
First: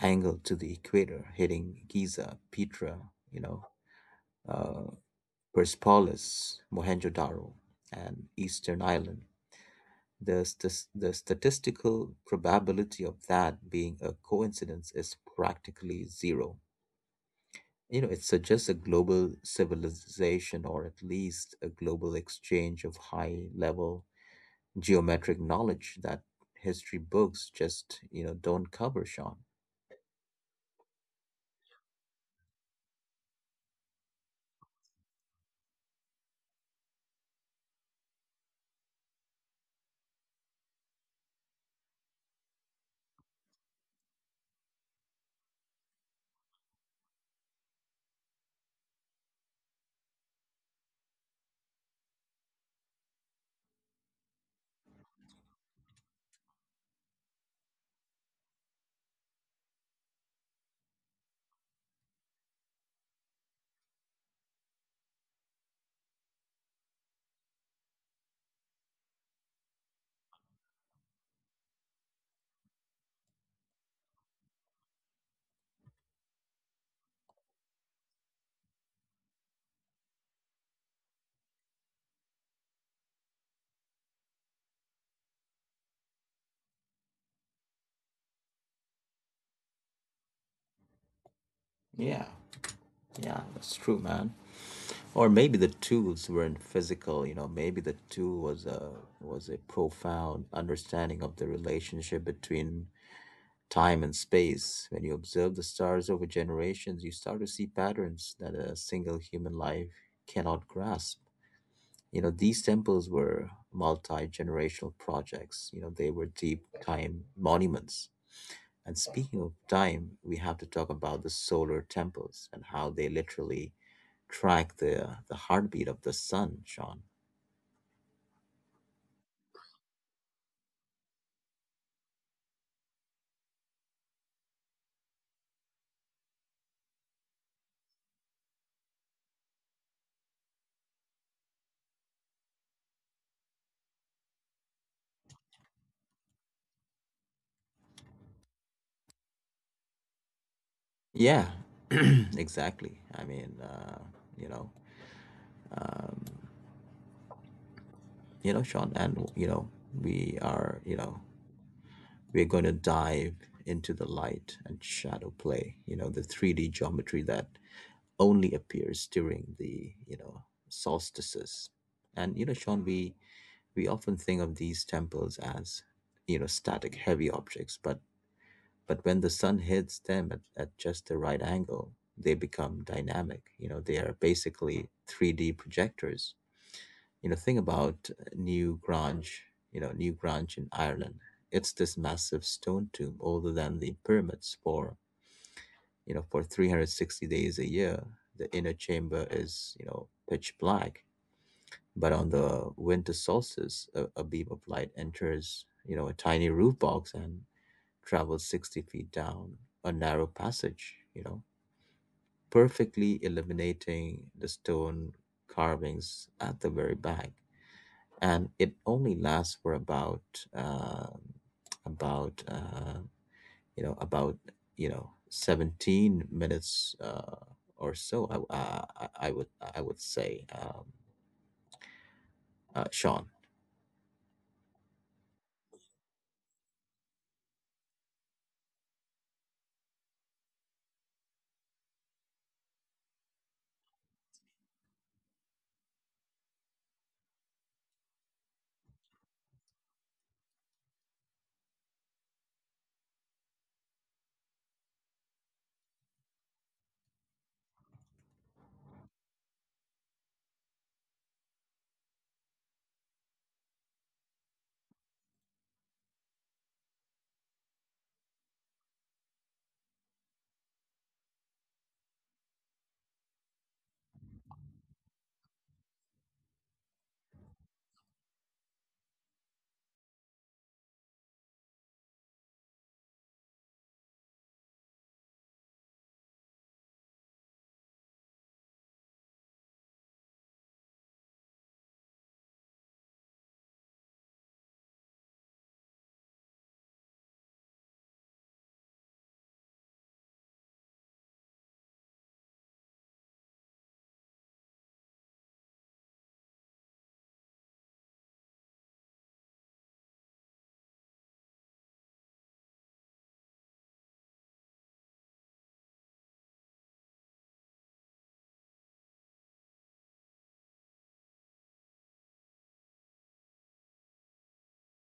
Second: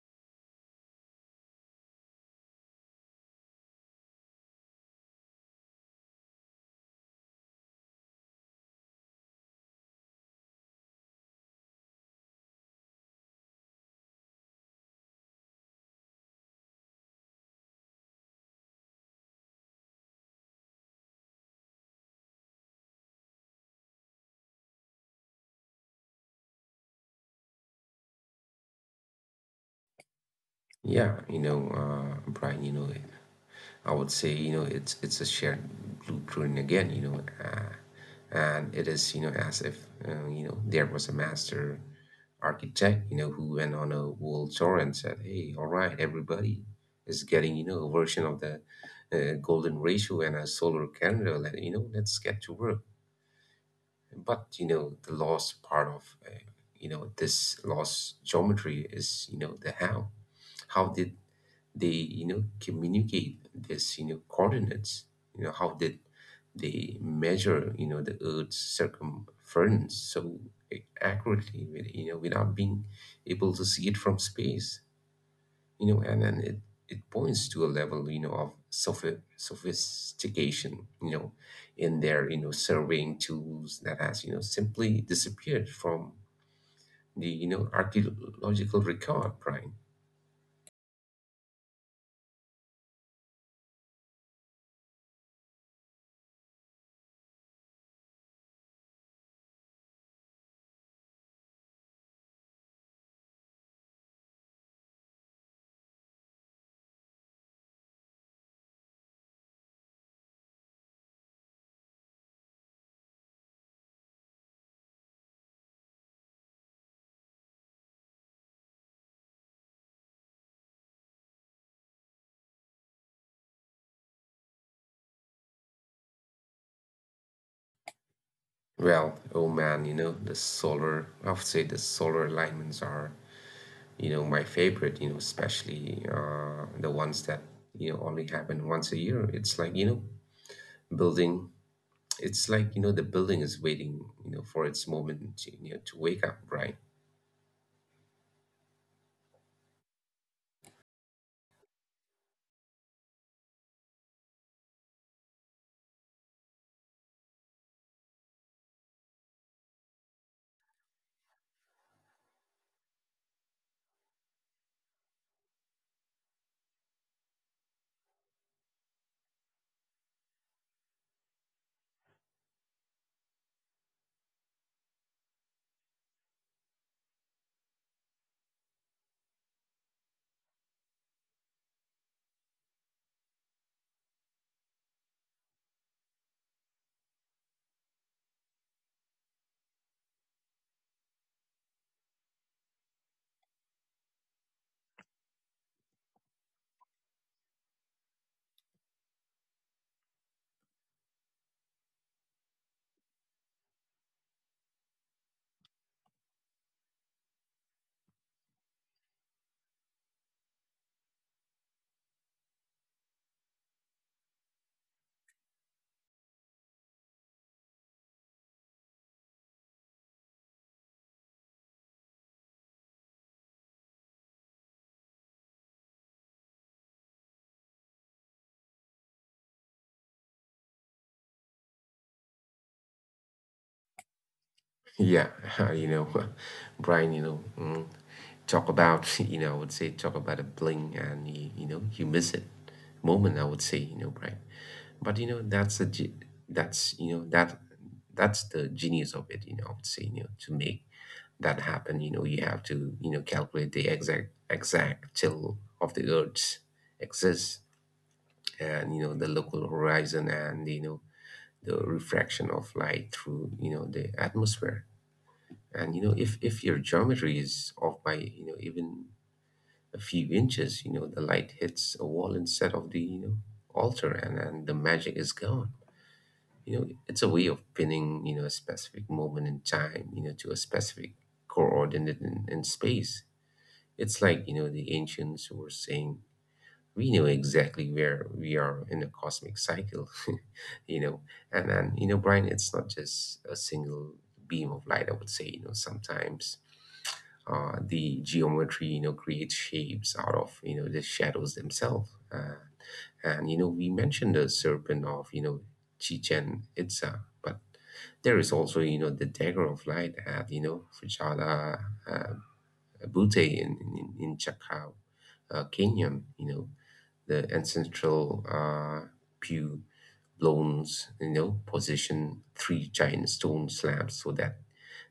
A: angle to the equator, hitting Giza, Petra, you know, uh, Persepolis, Mohenjo-daro, and Eastern Island. The statistical probability of that being a coincidence is practically zero. It suggests a global civilization, or at least a global exchange of high level geometric knowledge that history books just don't cover, Sean.
B: Yeah, Brian, I would say, it's a shared blueprint again, and it is as if there was a master architect who went on a world tour and said, "Hey, all right, everybody is getting a version of the golden ratio and a solar calendar. Let's get to work." But the lost part of this lost geometry is the How did they communicate this coordinates? How did they measure the earth's circumference so accurately, without being able to see it from space? And then it points to a level of sophistication in their surveying tools that has simply disappeared from the archaeological record, right?
A: Yeah, yeah, that's true, man. Or maybe the tools weren't physical. Maybe the tool was a profound understanding of the relationship between time and space. When you observe the stars over generations, you start to see patterns that a single human life cannot grasp. These temples were multi generational projects, they were deep time monuments. And speaking of time, we have to talk about the solar temples and how they literally track the heartbeat of the sun, Sean.
B: Well, oh man, the solar, I would say the solar alignments are, my favorite, especially the ones that, only happen once a year. Building, it's like, the building is waiting, for its moment to wake up, right?
A: Yeah, [clears throat] exactly. I mean, you know, Sean, and we are, you know, we're going to dive into the light and shadow play, the 3D geometry that only appears during the solstices. And Sean, we often think of these temples as static heavy objects, but when the sun hits them at just the right angle, they become dynamic. They are basically 3D projectors. Think about New Grange, in Ireland. It's this massive stone tomb older than the pyramids. For, 360 days a year, the inner chamber is, pitch black, but on the winter solstice, a beam of light enters, a tiny roof box and travels 60 feet down a narrow passage, perfectly illuminating the stone carvings at the very back. And it only lasts for uh about you know about you know 17 minutes, or so, I would, I would say, Sean.
B: Yeah, [laughs] you know, [laughs] Brian, talk about, [laughs] I would say, talk about a bling and you, you miss it moment, I would say, Brian. But that's a ge- that's, you know, that that's the genius of it, I would say, to make that happen, you have to, calculate the exact till of the Earth's exists, and the local horizon, and the refraction of light through the atmosphere. And if your geometry is off by, even a few inches, the light hits a wall instead of the, altar, and the magic is gone. It's a way of pinning, a specific moment in time, to a specific coordinate in space. It's like, the ancients were saying, "We know exactly where we are in a cosmic cycle," [laughs] you know. And Brian, it's not just a single beam of light, I would say, sometimes the geometry creates shapes out of the shadows themselves. And we mentioned the Serpent of Chichen Itza. But there is also the Dagger of Light at Fujala uh, Butte in, in Chakao, Kenya. You know the ancestral pew bronze, position three giant stone slabs so that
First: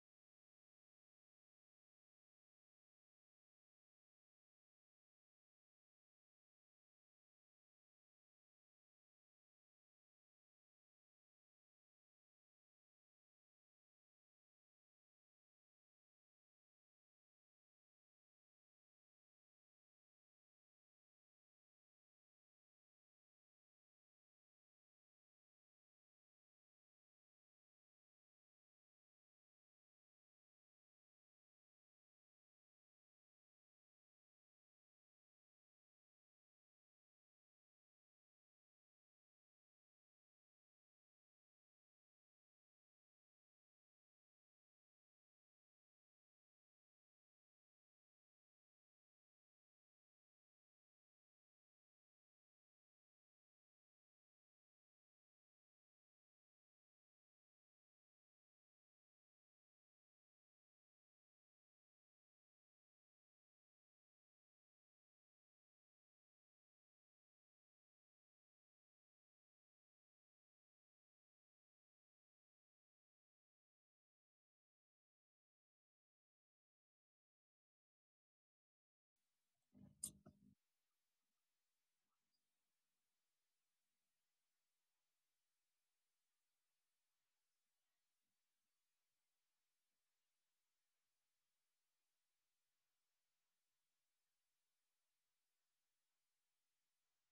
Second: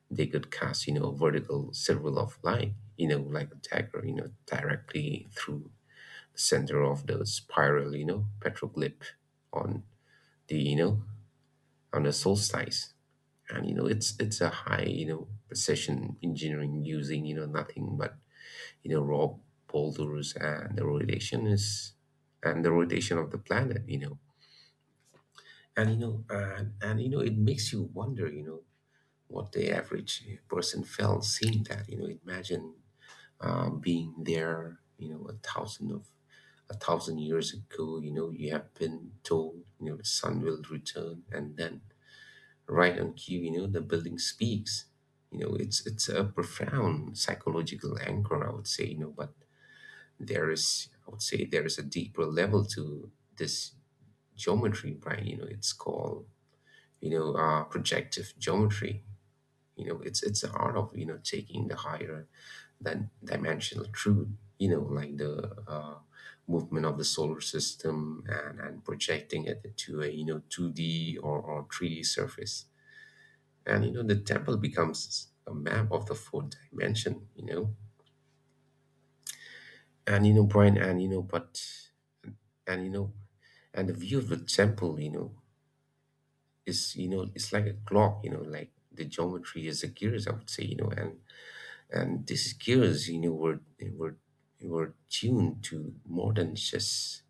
B: they could cast, a vertical circle of light, like a dagger, directly through the center of the spiral, petroglyph on the, on the solstice. And it's a high, precision engineering using, nothing but you know rob boulders and the rotation of the planet. You know and you know and you know it makes you wonder, what the average person felt seeing that. Imagine being there, a thousand years ago. You have been told, the sun will return, and then right on cue, the building speaks. It's a profound psychological anchor, I would say. But there is, I would say, there is a deeper level to this geometry, Brian. It's called projective geometry. It's the art of, taking the higher than dimensional truth, like the movement of the solar system, and projecting it to a, 2d or 3d surface. And the temple becomes a map of the fourth dimension. You know and you know brian and you know but and you know And the view of the temple, is, it's like a clock, like the geometry is the gears, I would say. And these gears, were were tuned to more than just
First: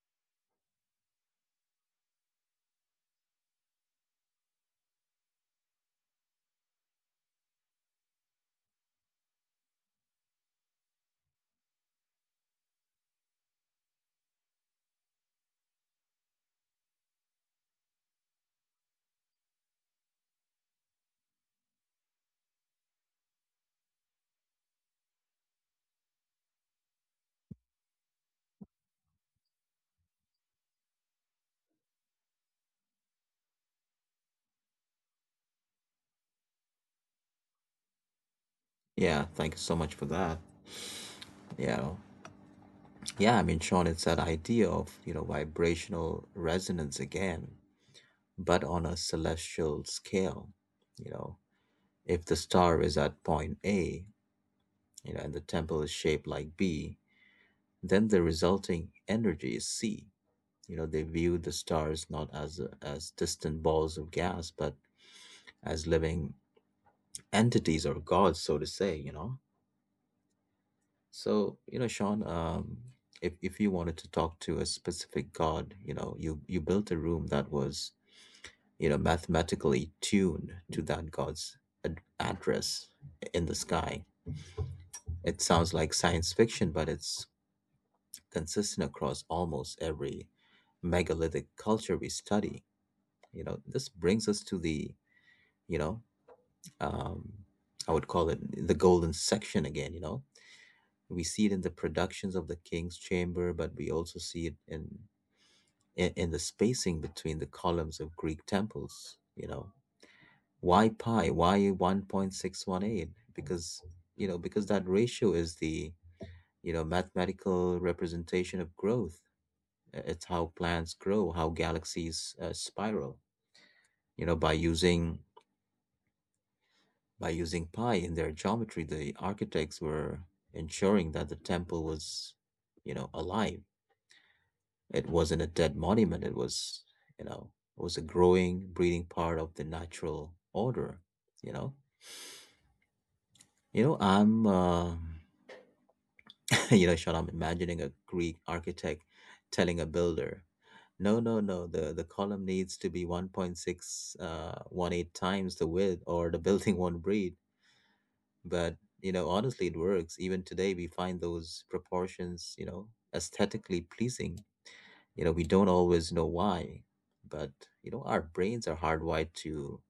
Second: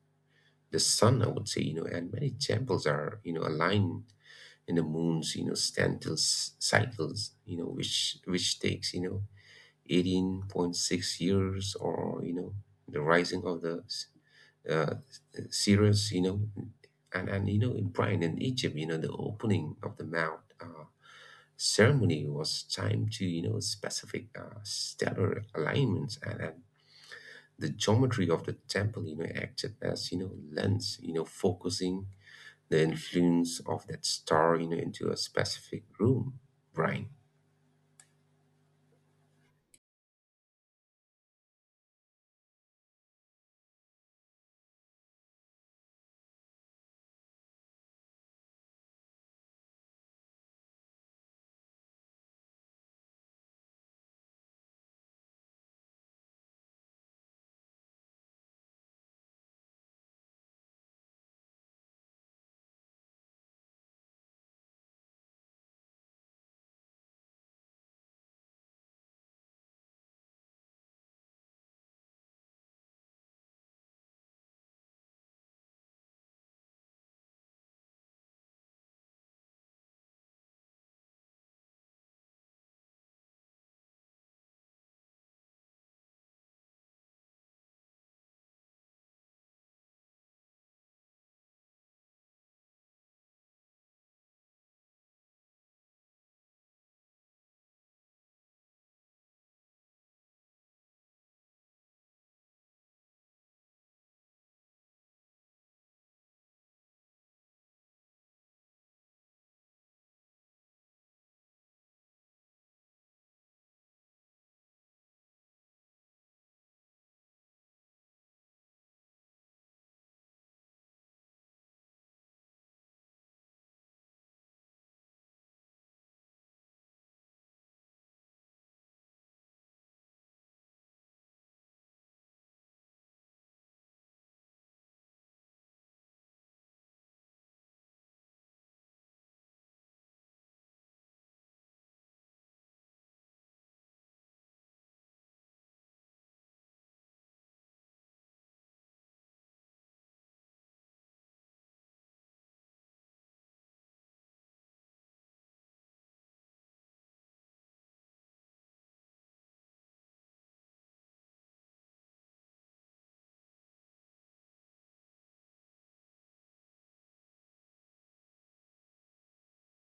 B: the sun, I would say. And many temples are, aligned in the moon's, stantil cycles, which takes, 18.6 years, or the rising of the uh, serious, and in Brian, in Egypt, the opening of the mouth ceremony was timed to, specific stellar alignments, and the geometry of the temple, acted as, lens, focusing the influence of that star, into a specific room, Brian.
A: Yeah, thank you so much for that, you know yeah, I mean, Sean, it's that idea of vibrational resonance again, but on a celestial scale. you know if the star is at point A, and the temple is shaped like B, then the resulting energy is C. They view the stars not as distant balls of gas, but as living entities or gods, so to say. So Sean, if you wanted to talk to a specific god, you built a room that was mathematically tuned to that god's address in the sky. It sounds like science fiction, but it's consistent across almost every megalithic culture we study. This brings us to the, you know, um, I would call it the golden section again. We see it in the productions of the King's Chamber, but we also see it in in the spacing between the columns of Greek temples. Why pi? Why 1.618? Because that ratio is the mathematical representation of growth. It's how plants grow, how galaxies spiral. You know, by using By using pi in their geometry, the architects were ensuring that the temple was, alive. It wasn't a dead monument. You know, it was a growing, breathing part of the natural order. You know, I'm, [laughs] Sean, I'm imagining a Greek architect telling a builder, no, no, no. The column needs to be 1.618 times the width, or the [laughs] building won't breathe. But, honestly, it works. Even today, we find those proportions, aesthetically pleasing. We don't always know why, but, our brains are hardwired to,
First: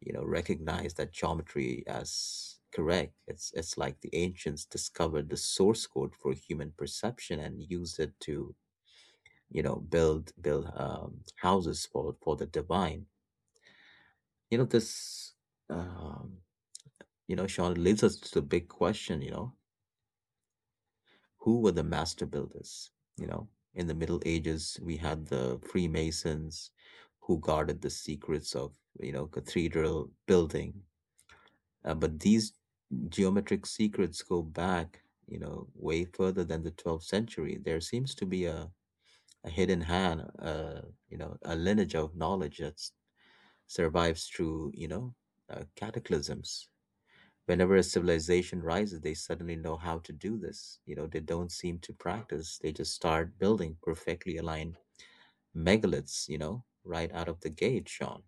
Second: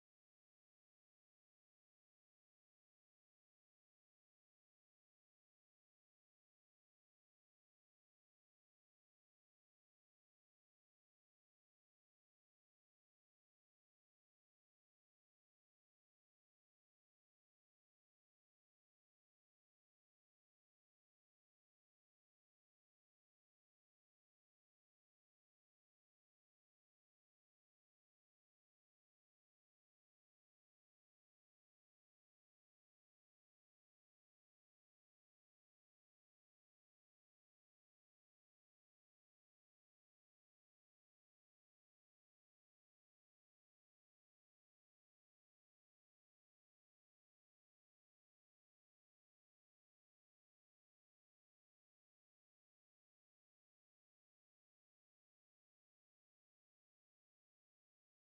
A: recognize that geometry as correct. It's like the ancients discovered the source code for human perception and used it to, build houses for, the divine. You know, this, um, Sean leads us to the big question. Who were the master builders? you know in the middle ages we had the freemasons, who guarded the secrets of, cathedral building. But these geometric secrets go back way further than the 12th century. There seems to be a hidden hand, a lineage of knowledge that survives through cataclysms. Whenever a civilization rises, they suddenly know how to do this. They don't seem to practice. They just start building perfectly aligned megaliths, right out of the gate, Sean.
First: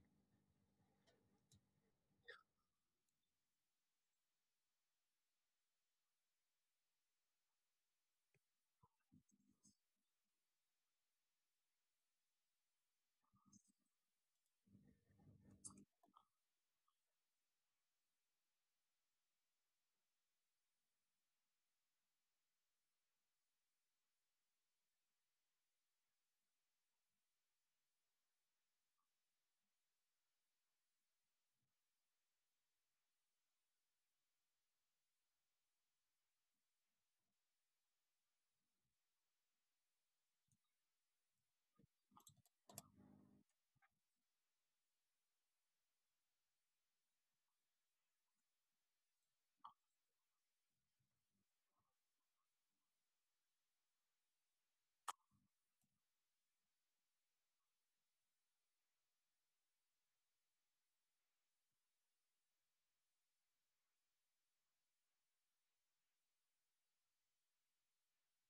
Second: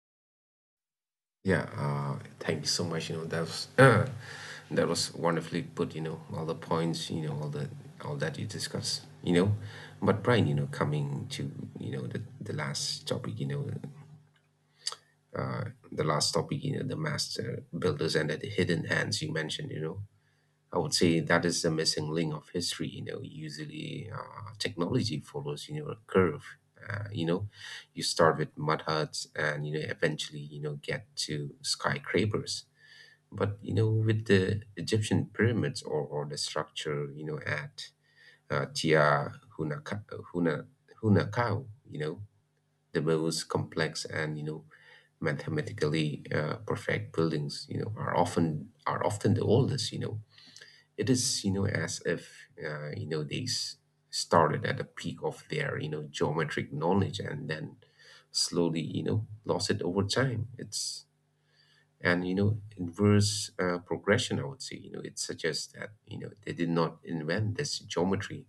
B: Yeah, thank you so much. That was [clears throat] that was wonderfully put. All the points. All the all that you discussed. But Brian, coming to, the last topic. Uh, the last topic. The master builders and the hidden hands you mentioned. I would say that is the missing link of history. Usually technology follows, a curve. Uh, you know, you start with mud huts, and eventually, get to skyscrapers. With the Egyptian pyramids, or the structure, at Tia Hunaka, Huna, Hunakau, the most complex and, mathematically perfect buildings, are often the oldest. It is, as if, uh, you know they s- started at the peak of their, geometric knowledge, and then slowly, lost it over time. It's and you know inverse progression, I would say. It suggests that, they did not invent this geometry.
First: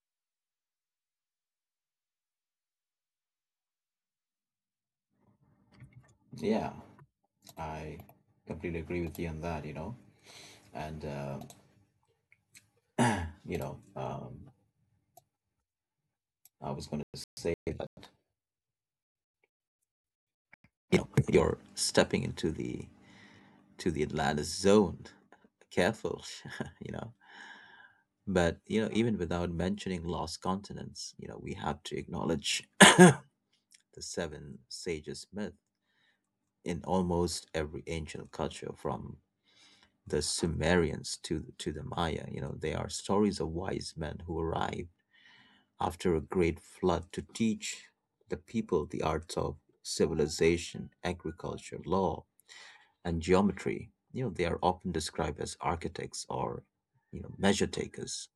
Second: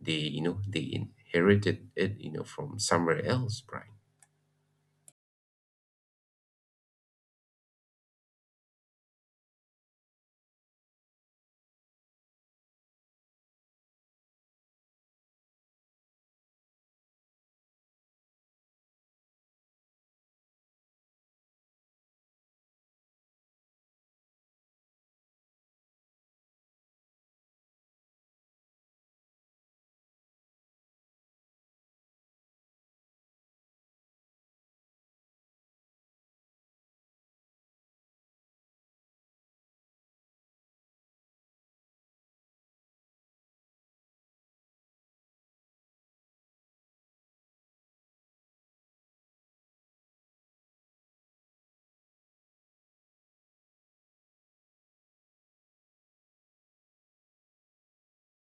B: They inherited it, from somewhere else, Brian.
A: Yeah, I completely agree with you on that, And, [clears throat] you know, um, I was going to say that, you're stepping into the, to the Atlantis zone. [laughs] Careful, [laughs] you know. But even without mentioning lost continents, we have to acknowledge [coughs] the seven sages myth in almost every ancient culture, from the Sumerians to the Maya. They are stories of wise men who arrived after a great flood to teach the people the arts of civilization, agriculture, law, and geometry. They are often described as architects or, measure takers.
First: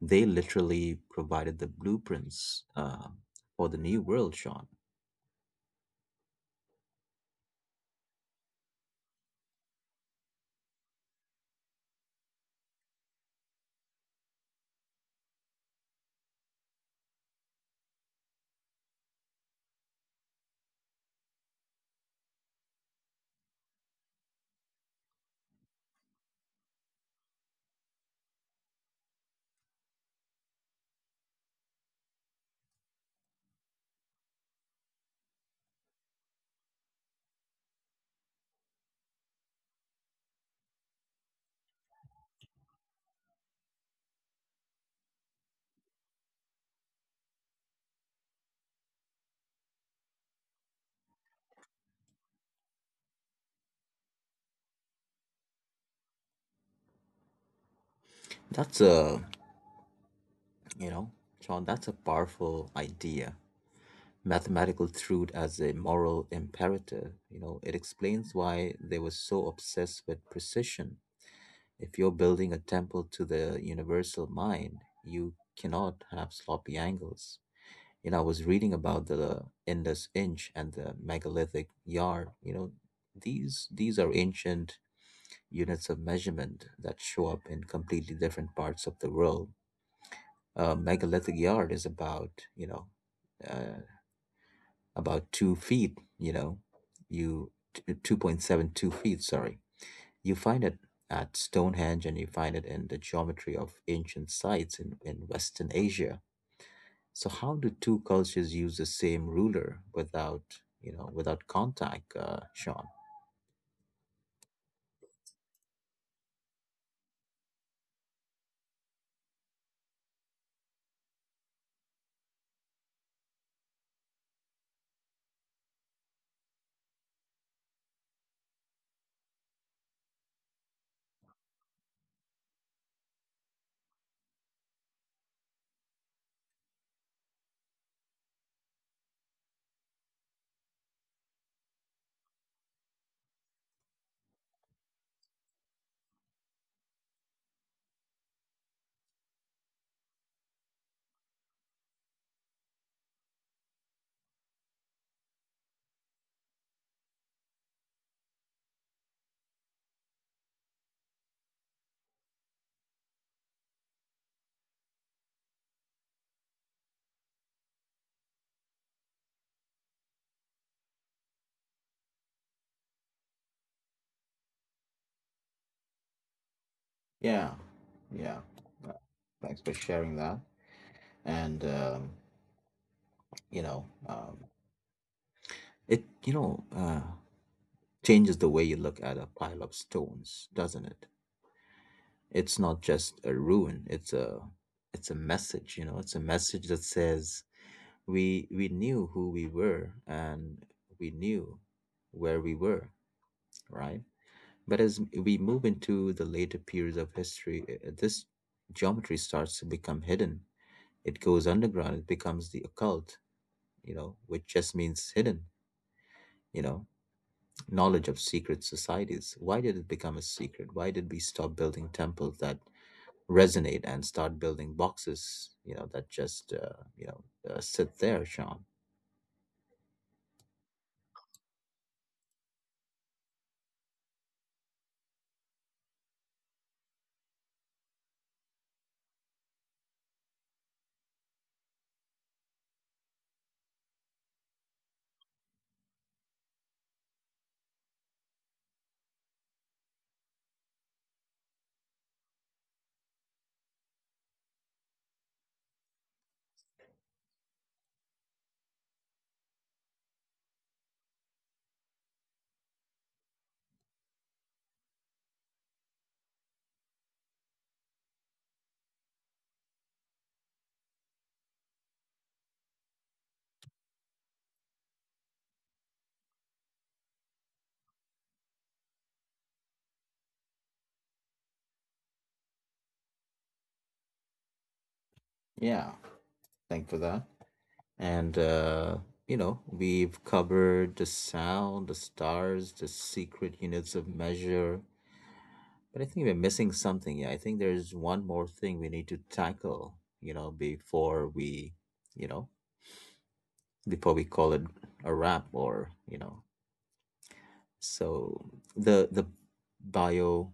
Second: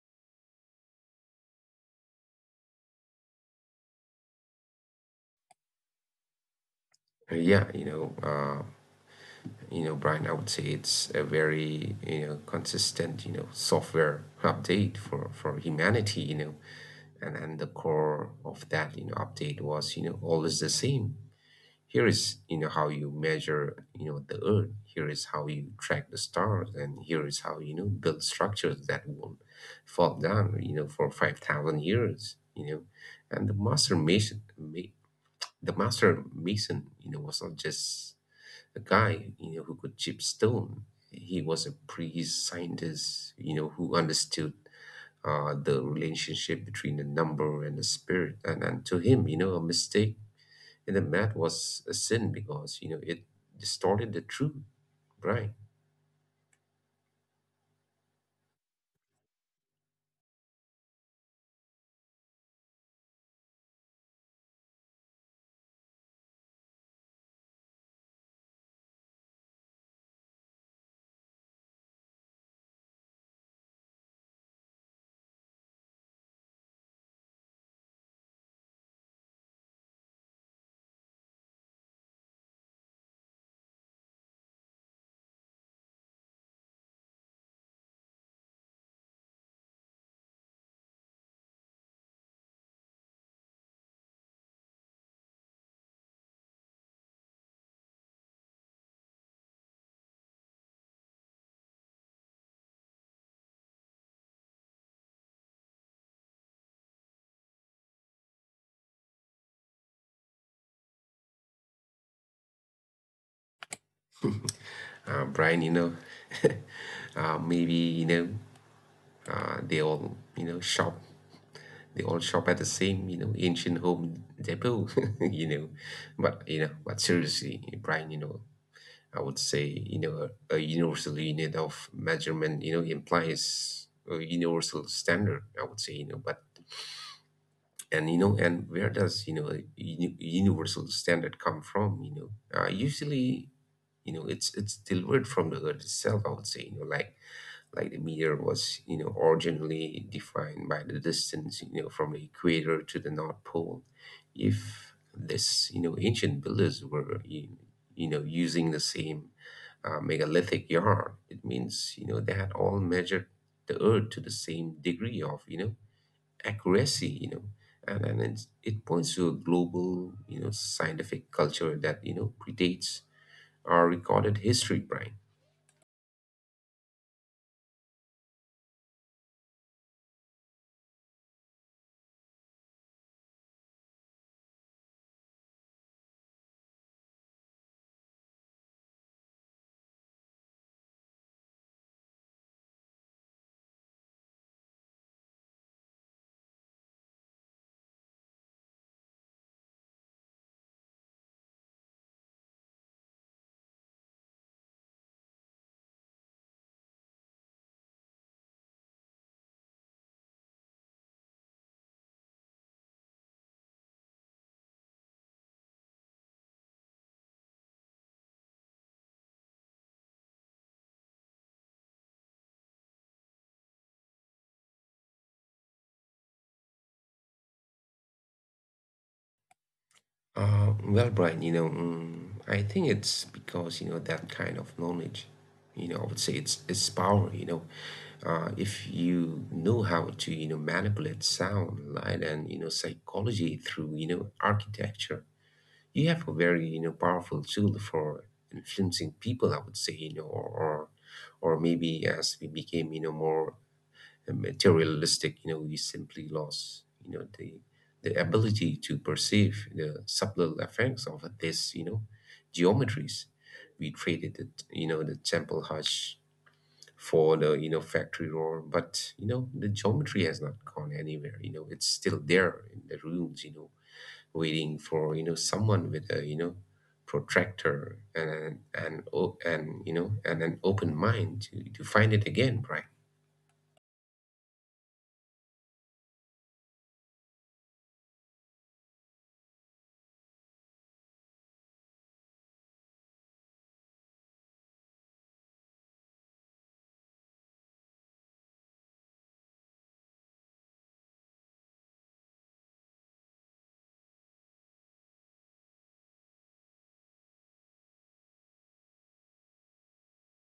A: They literally provided the blueprints, for the new world, Sean.
B: Uh, yeah you know uh, Brian, I would say it's a very, consistent, software update for humanity. And the core of that, update was, always the same. Here is, how you measure, the earth. Here is how you track the stars, and here is how, build structures that won't fall down, for 5,000 years, And the master mason, the master mason, was not just a guy, who could chip stone. He was a priest, scientist, who understood the relationship between the number and the spirit. And to him, a mistake and the math was a sin, because, it distorted the truth, Brian.
A: That's a, you know, Sean, that's a powerful idea. Mathematical truth as a moral imperative, it explains why they were so obsessed with precision. If you're building a temple to the universal mind, you cannot have sloppy angles. I was reading about the Indus Inch and the megalithic yard. These are ancient units of measurement that show up in completely different parts of the world. A megalithic yard is uh, about 2 feet. 2.72 feet. Sorry, you find it at Stonehenge and you find it in the geometry of ancient sites in Western Asia. So how do two cultures use the same ruler without, without contact, Sean?
B: Brian, [laughs] maybe, they all, shop at the same, ancient home depot, [laughs] you know. But, but seriously, Brian, I would say, a universal unit of measurement, implies a universal standard, I would say. You know, but and you know and where does, a, universal standard come from? Usually, it's delivered from the earth itself, I would say. Like the meter was, originally defined by the distance, from the equator to the north pole. If this, ancient builders were using the same megalithic yard, it means, they had all measured the earth to the same degree of, accuracy, and it's, it points to a global, scientific culture that, predates our recorded history, Brian.
A: Yeah, yeah. Uh, Thanks for sharing that. And you know, um, it, changes the way you look at a pile of stones, doesn't it? It's not just a ruin. It's a message. You know, it's a message that says we knew who we were and we knew where we were, right? But as we move into the later periods of history, this geometry starts to become hidden. It goes underground, it becomes the occult, you know, which just means hidden, you know, knowledge of secret societies. Why did it become a secret? Why did we stop building temples that resonate and start building boxes, you know, that just, you know, sit there, Sean?
B: Well, Brian, I think it's because, that kind of knowledge, I would say it's power. If you know how to, manipulate sound, light, and, psychology through, architecture, you have a very, powerful tool for influencing people, I would say. Or maybe as we became, more materialistic, we simply lost, the ability to perceive the subtle effects of this, geometries. We traded it, the temple hush for the, factory roar. But the geometry has not gone anywhere. It's still there in the rooms, waiting for, someone with a, protractor and an- and o- and you know and an open mind to find it again, right?
A: Yeah, thank for that. And, you know, we've covered the sound, the stars, the secret units of measure. But I think we're missing something. Yeah, I think there's one more thing we need to tackle, you know, before we, you know, before we call it a wrap or, you know, so the bio,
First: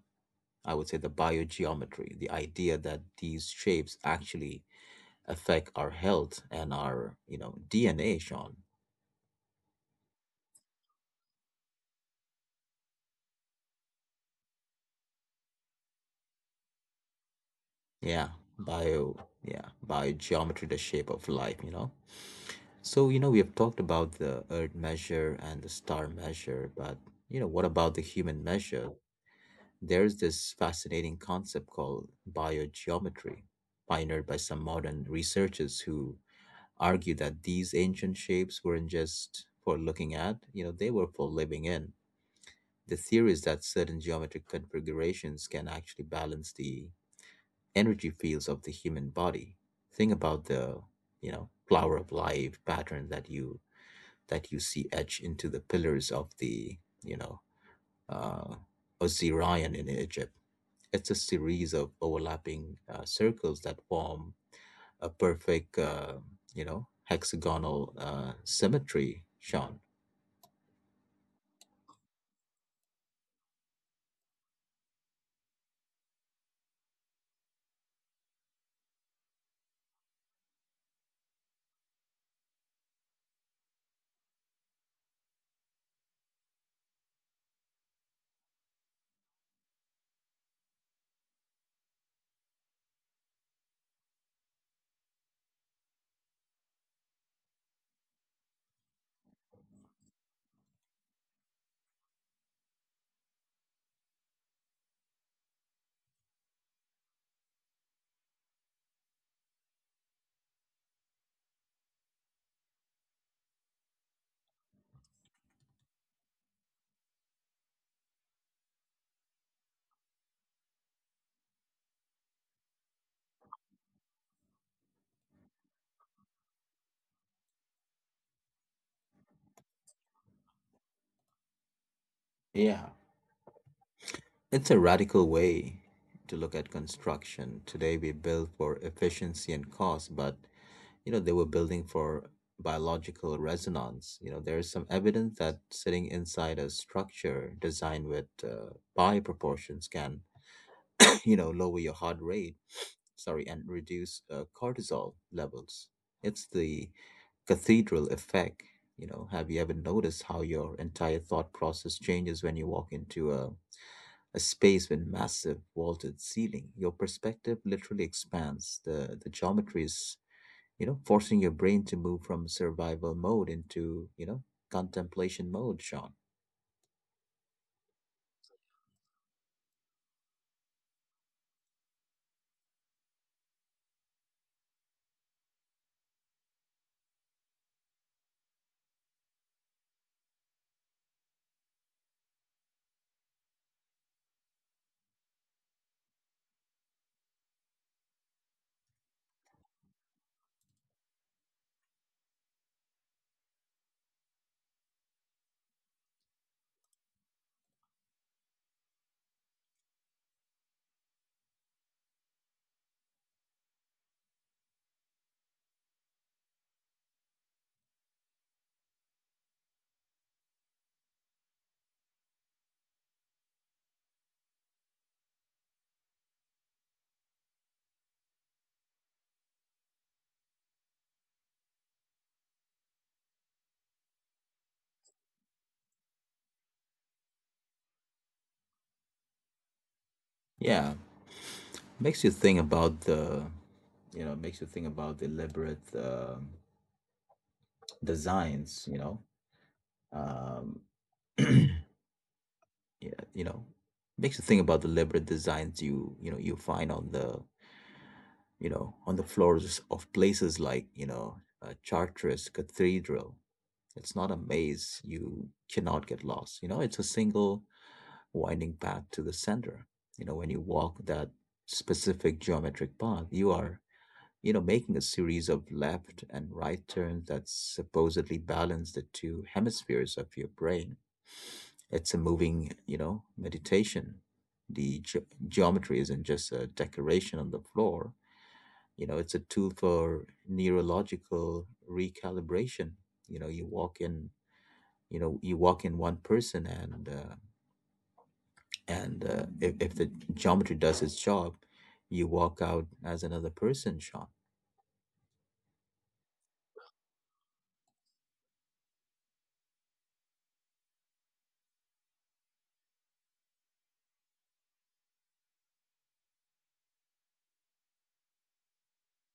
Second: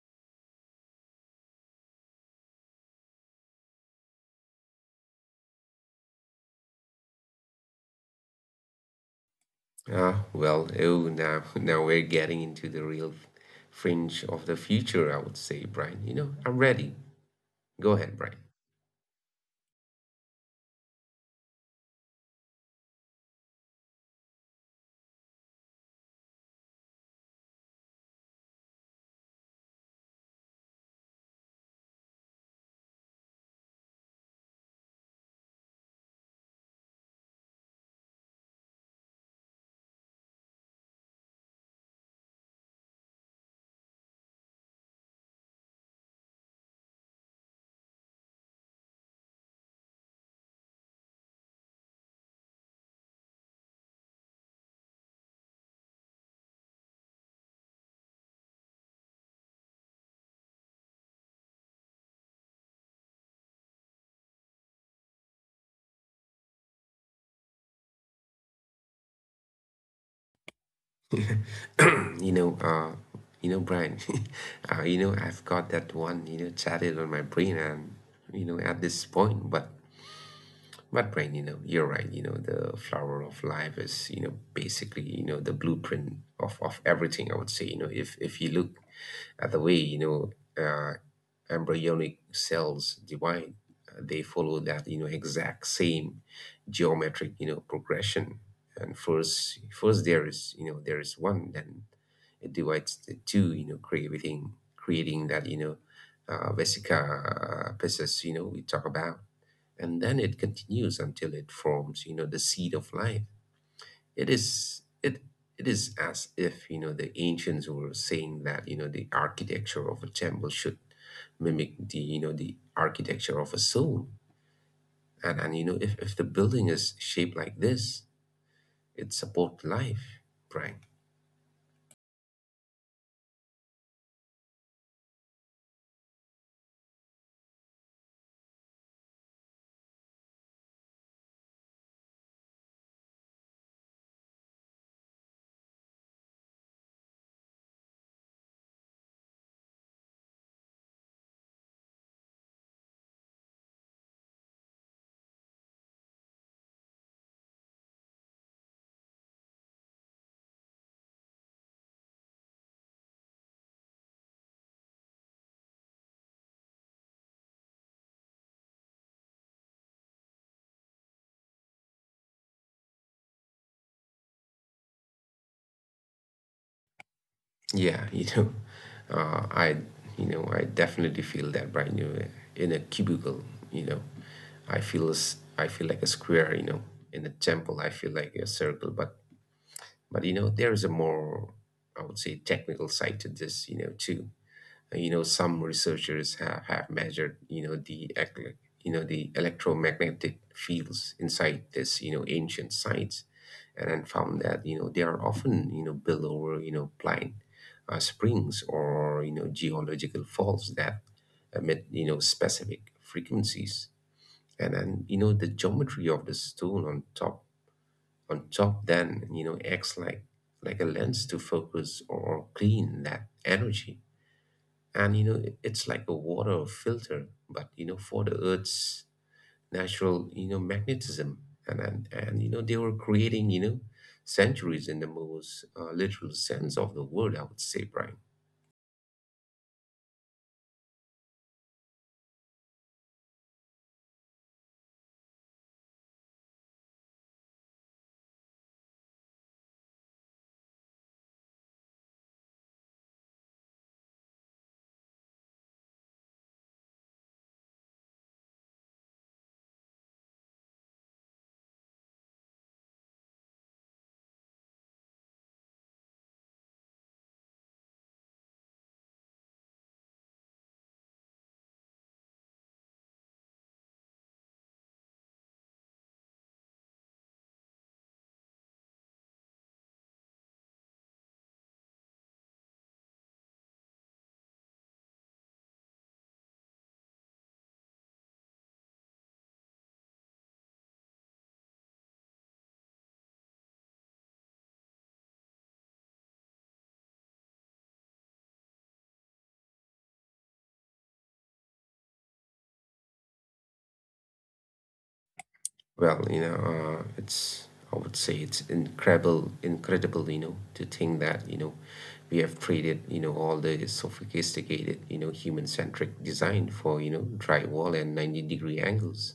A: I would say the biogeometry, the idea that these shapes actually affect our health and our, you know, DNA, Sean.
B: Ah, well, oh, now [laughs] now we're getting into the real fringe of the future, I would say, Brian. I'm ready. Go ahead,
A: Yeah,
B: Brian.
A: bio, yeah, biogeometry, the shape of life, you know. So, you know, we have talked about the earth measure and the star measure, but, you know, what about the human measure? There's this fascinating concept called biogeometry, pioneered by some modern researchers who argue that these ancient shapes weren't just for looking at, you know, they were for living in. The theory is that certain geometric configurations can actually balance the energy fields of the human body. Think about the you know flower of life pattern that you see etched into the pillars of the you know uh, Osirian in Egypt. It's a series of overlapping circles that form a perfect you know hexagonal symmetry. Sean,
B: [clears throat] you know uh Brian, [laughs] I've got that one, chatted on my brain, and at this point. But right, you're right. The flower of life is, basically, the blueprint of everything. I would say, if you look the way, uh, embryonic cells divide, they follow that, exact same geometric, progression. And first there is, one, then it divides the two, creating that, vesica piscis. We talk about, and then it continues until it forms, the seed of life. it is it it is as if, the ancients were saying that, the architecture of a temple should mimic the, the architecture of a soul. And if the building is shaped like this, it supports life, Brian.
A: yeah, it's a radical way to look at construction. Today we build for efficiency and cost, but you know they were building for biological resonance. You know, there is some evidence that sitting inside a structure designed with pi proportions can [coughs] [clears throat] you know lower your heart rate, sorry, and reduce cortisol levels. It's the cathedral effect. You know, have you ever noticed how your entire thought process changes when you walk into a space with massive vaulted ceiling? Your perspective literally expands. The geometry is, you know, forcing your brain to move from survival mode into, you know, contemplation mode, Sean.
B: Yeah, [laughs] uh, I, I definitely feel that, right? In a cubicle, you know, I feel, I feel like a square, in a temple, I feel like a circle. But there is a more, I would say, technical side to this, too. Some researchers have measured, the, the electromagnetic fields inside this, ancient sites, and then found that, they are often, built over, blind springs, or, geological faults that emit, specific frequencies, and then you know the geometry of the stone on top then, acts like a lens to focus or clean that energy. And it's like a water filter, but, for the earth's natural, magnetism. And they were creating, centuries in the most literal sense of the word, I would say, Brian.
A: Yeah, makes you think about the, you know, makes you think about deliberate designs, you know, um, [clears throat] yeah, you know, makes you think about the deliberate designs you find on the you know on the floors of places like you know Chartres Cathedral. It's not a maze; you cannot get lost. You know, it's a single winding path to the center. You know, when you walk that specific geometric path, you are you know making a series of left and right turns that supposedly balance the two hemispheres of your brain. It's a moving, you know, meditation. The geometry isn't just a decoration on the floor. You know, it's a tool for neurological recalibration. You know, you walk in, you know, you walk in one person, and if the geometry does its job, you walk out as another person, Sean.
B: Well, it's, I would say it's incredible, to think that, we have traded, all the sophisticated, human-centric design for, drywall and 90-degree angles.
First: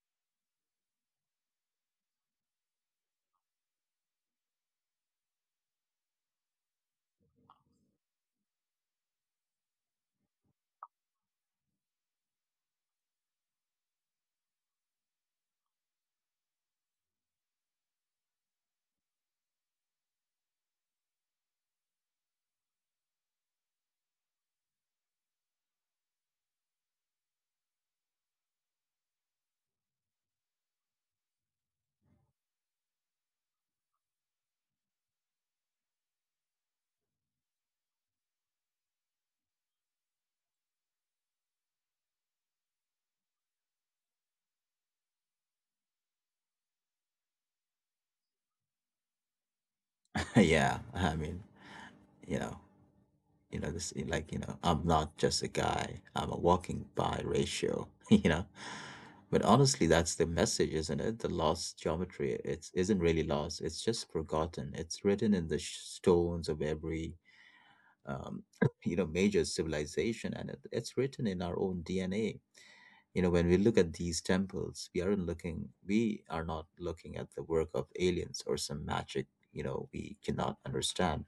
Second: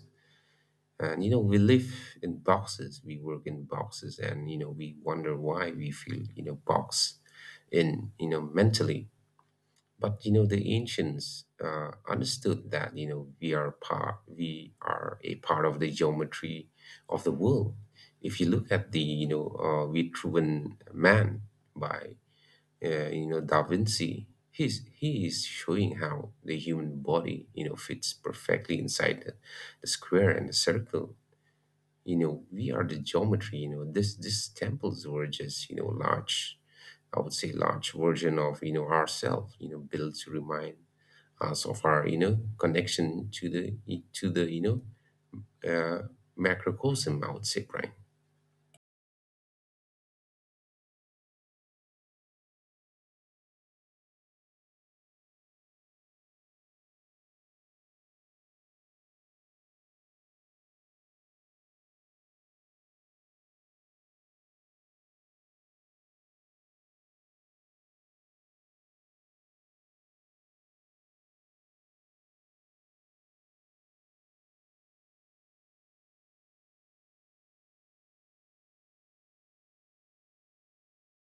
B: And we live in boxes, we work in boxes, and, we wonder why we feel, boxed in, mentally. But the ancients understood that, we are a part of the geometry of the world. If you look at the, Vitruvian Man by Da Vinci, he is showing how the human body, fits perfectly inside the square and the circle. We are the geometry. You know, this these temples were just large, I would say large version of ourself, you know, built to remind so far connection to the to the you know uh, macrocosm, I would say, Brian.
A: [laughs] Yeah, I mean, you know, you know, this like you know, I'm not just a guy. I'm a walking by ratio. [laughs] You know. But honestly, that's the message, isn't it? The lost geometry, it isn't really lost. It's just forgotten. It's written in the stones of every, um, [coughs] [clears throat] you know, major civilization, and it's written in our own DNA. You know, when we look at these temples, we aren't looking. We are not looking at the work of aliens or some magic. You know, we cannot understand.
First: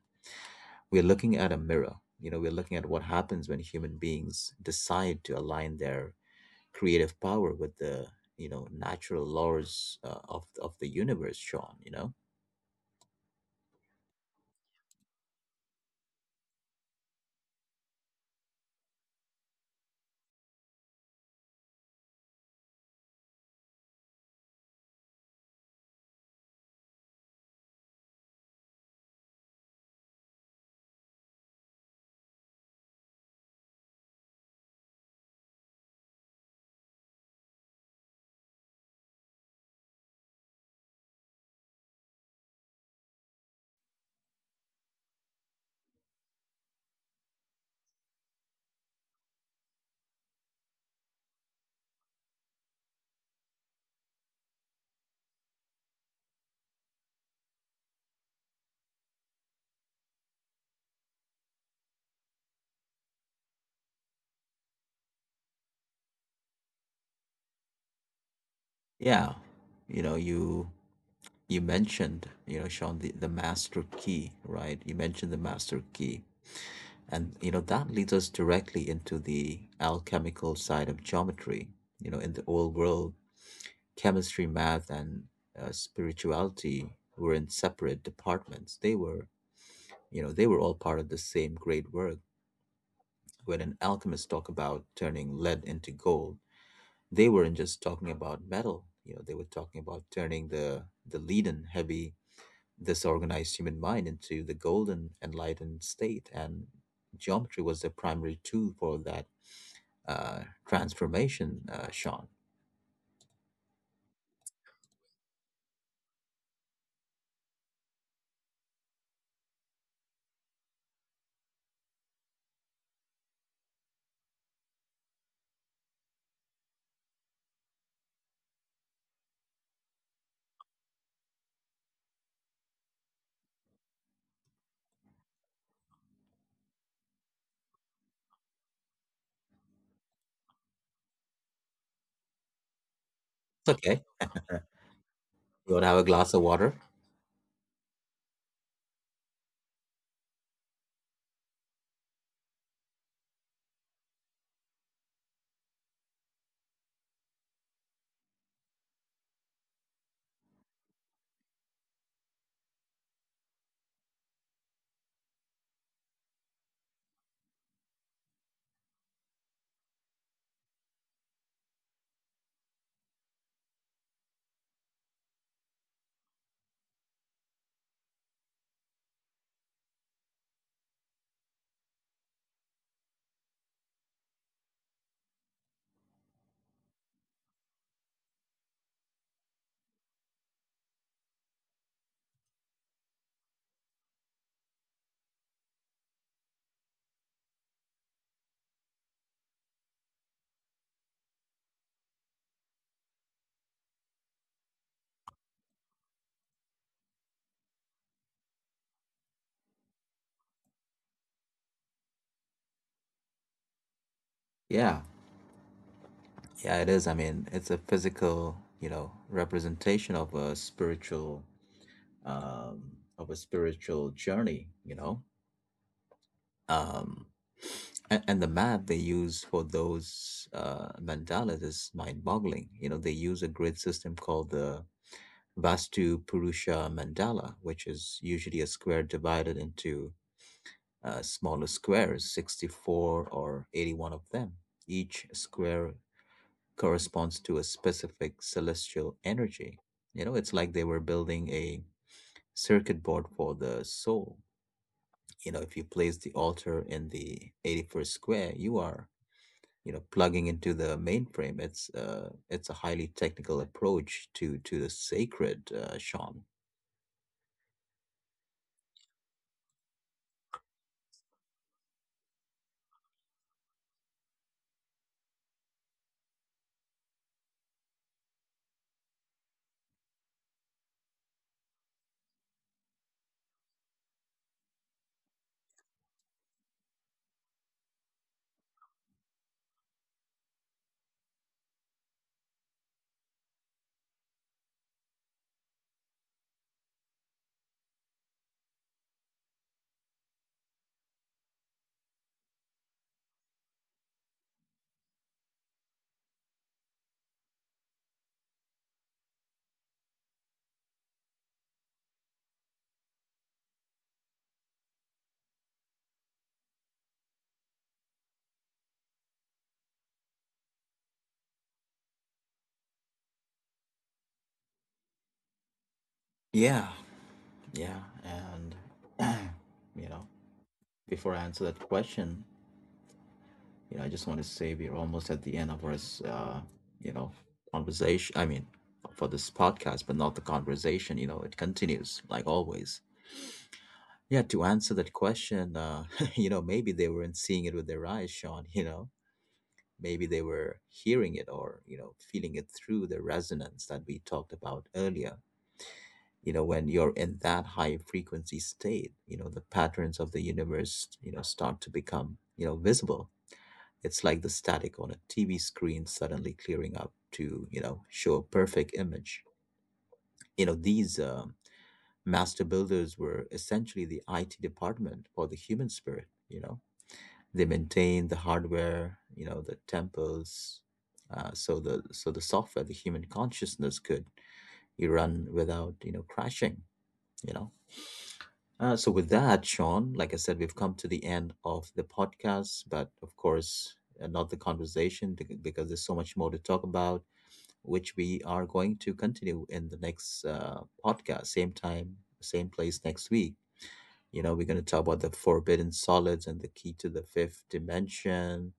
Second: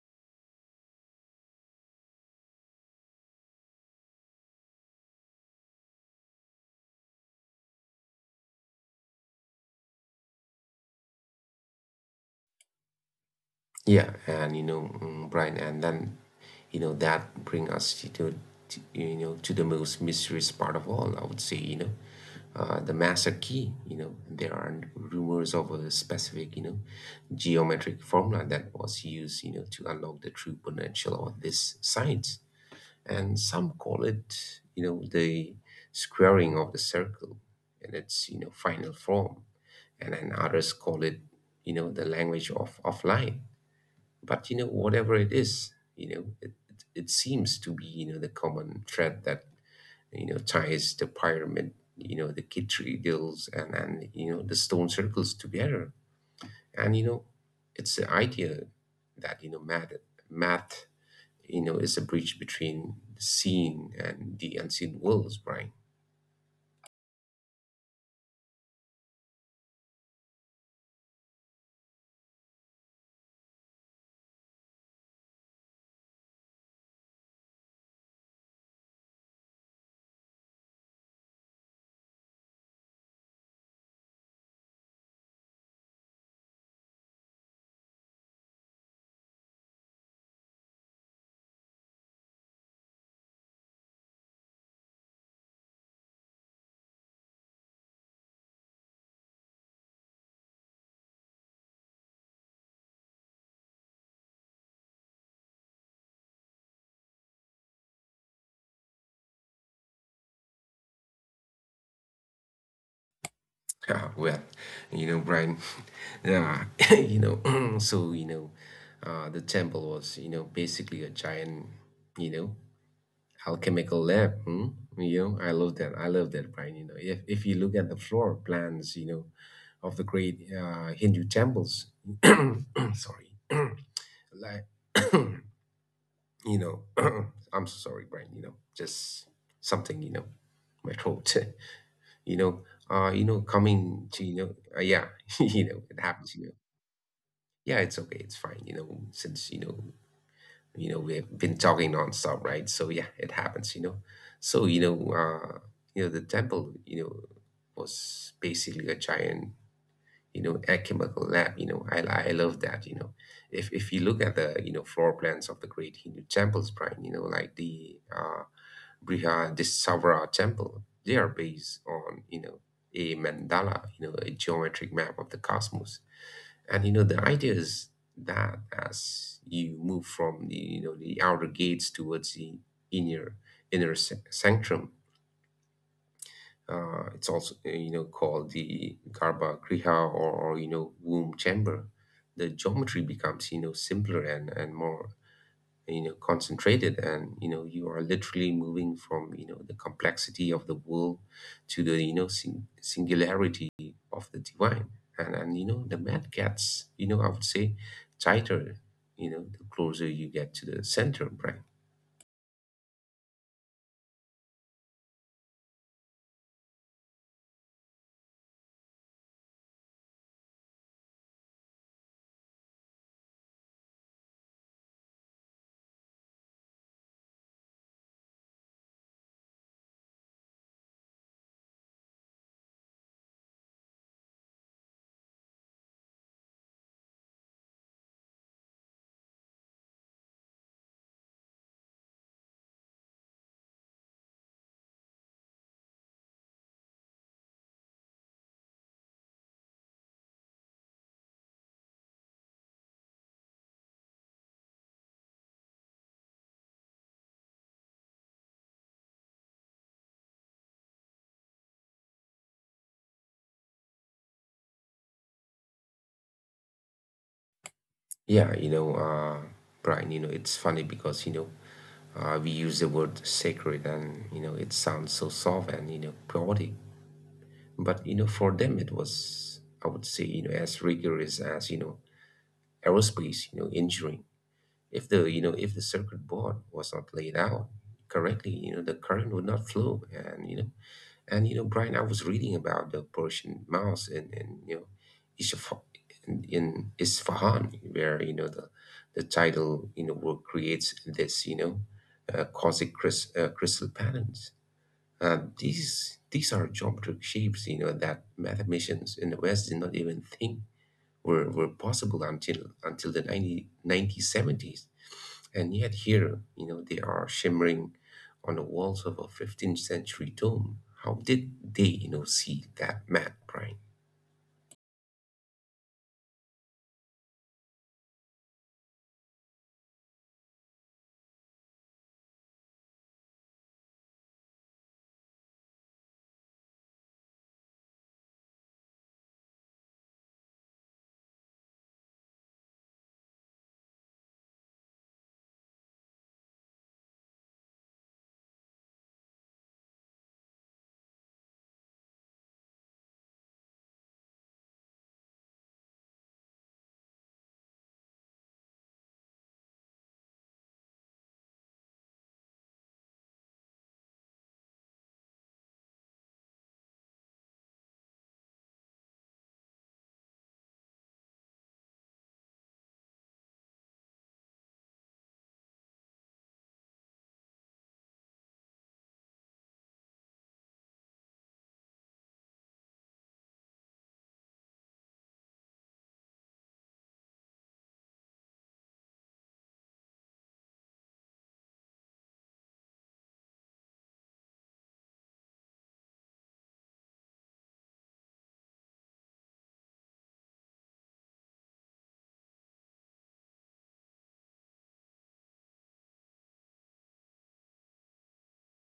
A: We're looking at a mirror. You know, we're looking at what happens when human beings decide to align their creative power with the you know natural laws of the universe, Sean. You know,
B: Yeah. and you know mm, Brian, and then that bring us you to to the most mysterious part of all, I would say. The master key. There are rumors of a specific geometric formula that was used to unlock the true potential of this science. And some call it the squaring of the circle in its final form, and then others call it the language of offline. But whatever it is, it seems to be the common thread that ties the pyramid, the kid tree deals, and the stone circles together. And it's the idea that math, is a bridge between the seen and the unseen worlds, Brian. [laughs]
A: yeah, you know, you mentioned, you know, Sean, the master key, right? You mentioned the master key, and you know that leads us directly into the alchemical side of geometry. You know, in the old world, chemistry, math, and spirituality were in separate departments. They were, you know, they were all part of the same great work. When an alchemist talk about turning lead into gold, they weren't just talking about metal. You know, they were talking about turning the leaden, heavy, disorganized human mind into the golden, enlightened state. And geometry was the primary tool for that uh, transformation. Sean,
B: Ah, well, Brian, [laughs] yeah, [laughs] you know, [clears throat] so, the temple was, basically a giant, you know, alchemical lab. Hmm? You know, I love that. I love that, Brian. If you look at the floor plans, of the great Hindu temples, [clears throat] sorry, [clears throat] like [coughs] you know, [clears throat] I'm so sorry, Brian, just something, my throat, [laughs] you know,
A: it's okay.
B: coming to, yeah, [laughs]
A: You want to have
B: it
A: a glass
B: happens,
A: of water?
B: yeah, it's okay, it's fine, you know, since, you know, we have been talking nonstop, right? So yeah, it happens, so, you know, uh, the temple, was basically a giant, alchemical lab. I love that. If you look at the floor plans of the great Hindu temples, Brian, like the Brihadisavara temple. They are based on, a mandala, a geometric map of the cosmos. And the idea is that as you move from the, the outer gates towards the inner inner sanctum, it's also called the garba griha, or, or womb chamber. The geometry becomes simpler and more concentrated, and you are literally moving from the complexity of the world to the singularity of the divine. And the mat gets I would say, tighter the closer you get to the center, Brian.
A: Yeah, yeah, it is. I mean, it's a physical, you know, representation um, of a spiritual journey. You know, Um, and the map they use for those mandalas is mind-boggling. You know, they use a grid system called the Vastu Purusha Mandala, which is usually a square divided into smaller squares, 64 or 81 of them. Each square corresponds to a specific celestial energy. You know, it's like they were building a circuit board for the soul. You know, if you place the altar in the 81st square, you are you know plugging into the mainframe. It's a highly technical approach to the sacred, Sean.
B: yeah you know uh Brian, it's funny because we use the word sacred and it sounds so soft and poetic, but for them it was, I would say, as rigorous as aerospace, engineering. If the circuit board was not laid out correctly, the current would not flow. And Brian, I was reading about the Persian mouse Ishaf- in Isfahan, where the tidal work creates this cosmic crystal patterns. These are geometric shapes, that mathematicians in the West did not even think were possible until the 90, and yet here, they are shimmering on the walls of a 15th century tomb. How did they, see that map, Brian?
A: Yeah, yeah, and [clears throat] you know, before I answer that question, you know, I just want to say we're almost at the end of our you know conversation. I mean, for this podcast, but not the conversation. You know, it continues like always. Yeah, to answer that question, [laughs] you know, maybe they weren't seeing it with their eyes, Sean. You know, maybe they were hearing it, or you know, feeling it through the resonance that we talked about earlier. You know, when you're in that high frequency state, you know, the patterns of the universe, you know, start to become, you know, visible. It's like the static on a TV screen suddenly clearing up to you know show a perfect image. You know, these master builders were essentially the IT department for the human spirit. You know, they maintain the hardware, you know, the temples. So the so the software, the human consciousness could you run without you know crashing. You know. So with that, Sean, like I said, we've come to the end of the podcast, but of course, not the conversation because there's so much more to talk about, which we are going to continue in the next podcast, same time, same place next week. You know, we're going to talk about the forbidden solids and the key to the fifth dimension,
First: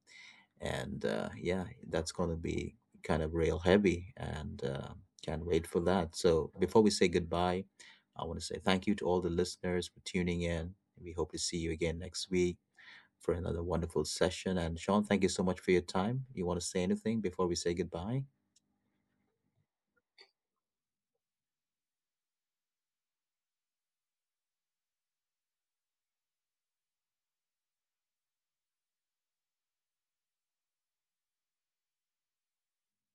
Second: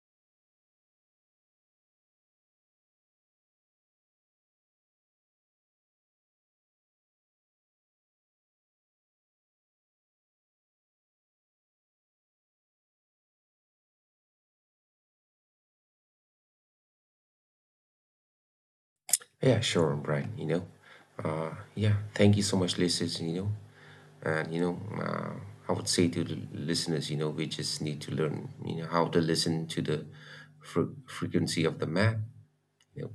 A: and yeah, that's going to be kind of real heavy, and can't wait for that. So before we say goodbye, I want to say thank you to all the listeners for tuning in. We hope to see you again next week for another wonderful session. And Sean, thank you so much for your time. You want to say anything before we say goodbye?
B: Yeah, sure, Brian. Yeah, thank you so much, listeners. And, you know, uh, I would say to the listeners, we just need to learn, how to listen to the frequency of the map. You know,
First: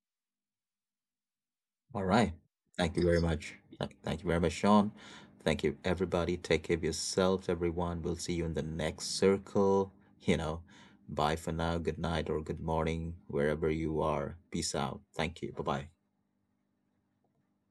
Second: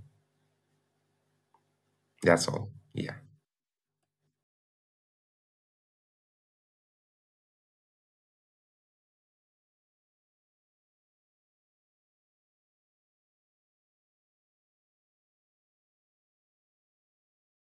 A: All right.
B: that's all.
A: Thank you
B: Yeah.
A: very much. Thank you very much, Sean. Thank you, everybody. Take care of yourselves, everyone. We'll see you in the next circle. You know, bye for now. Good night or good morning, wherever you are. Peace out. Thank you. Bye bye.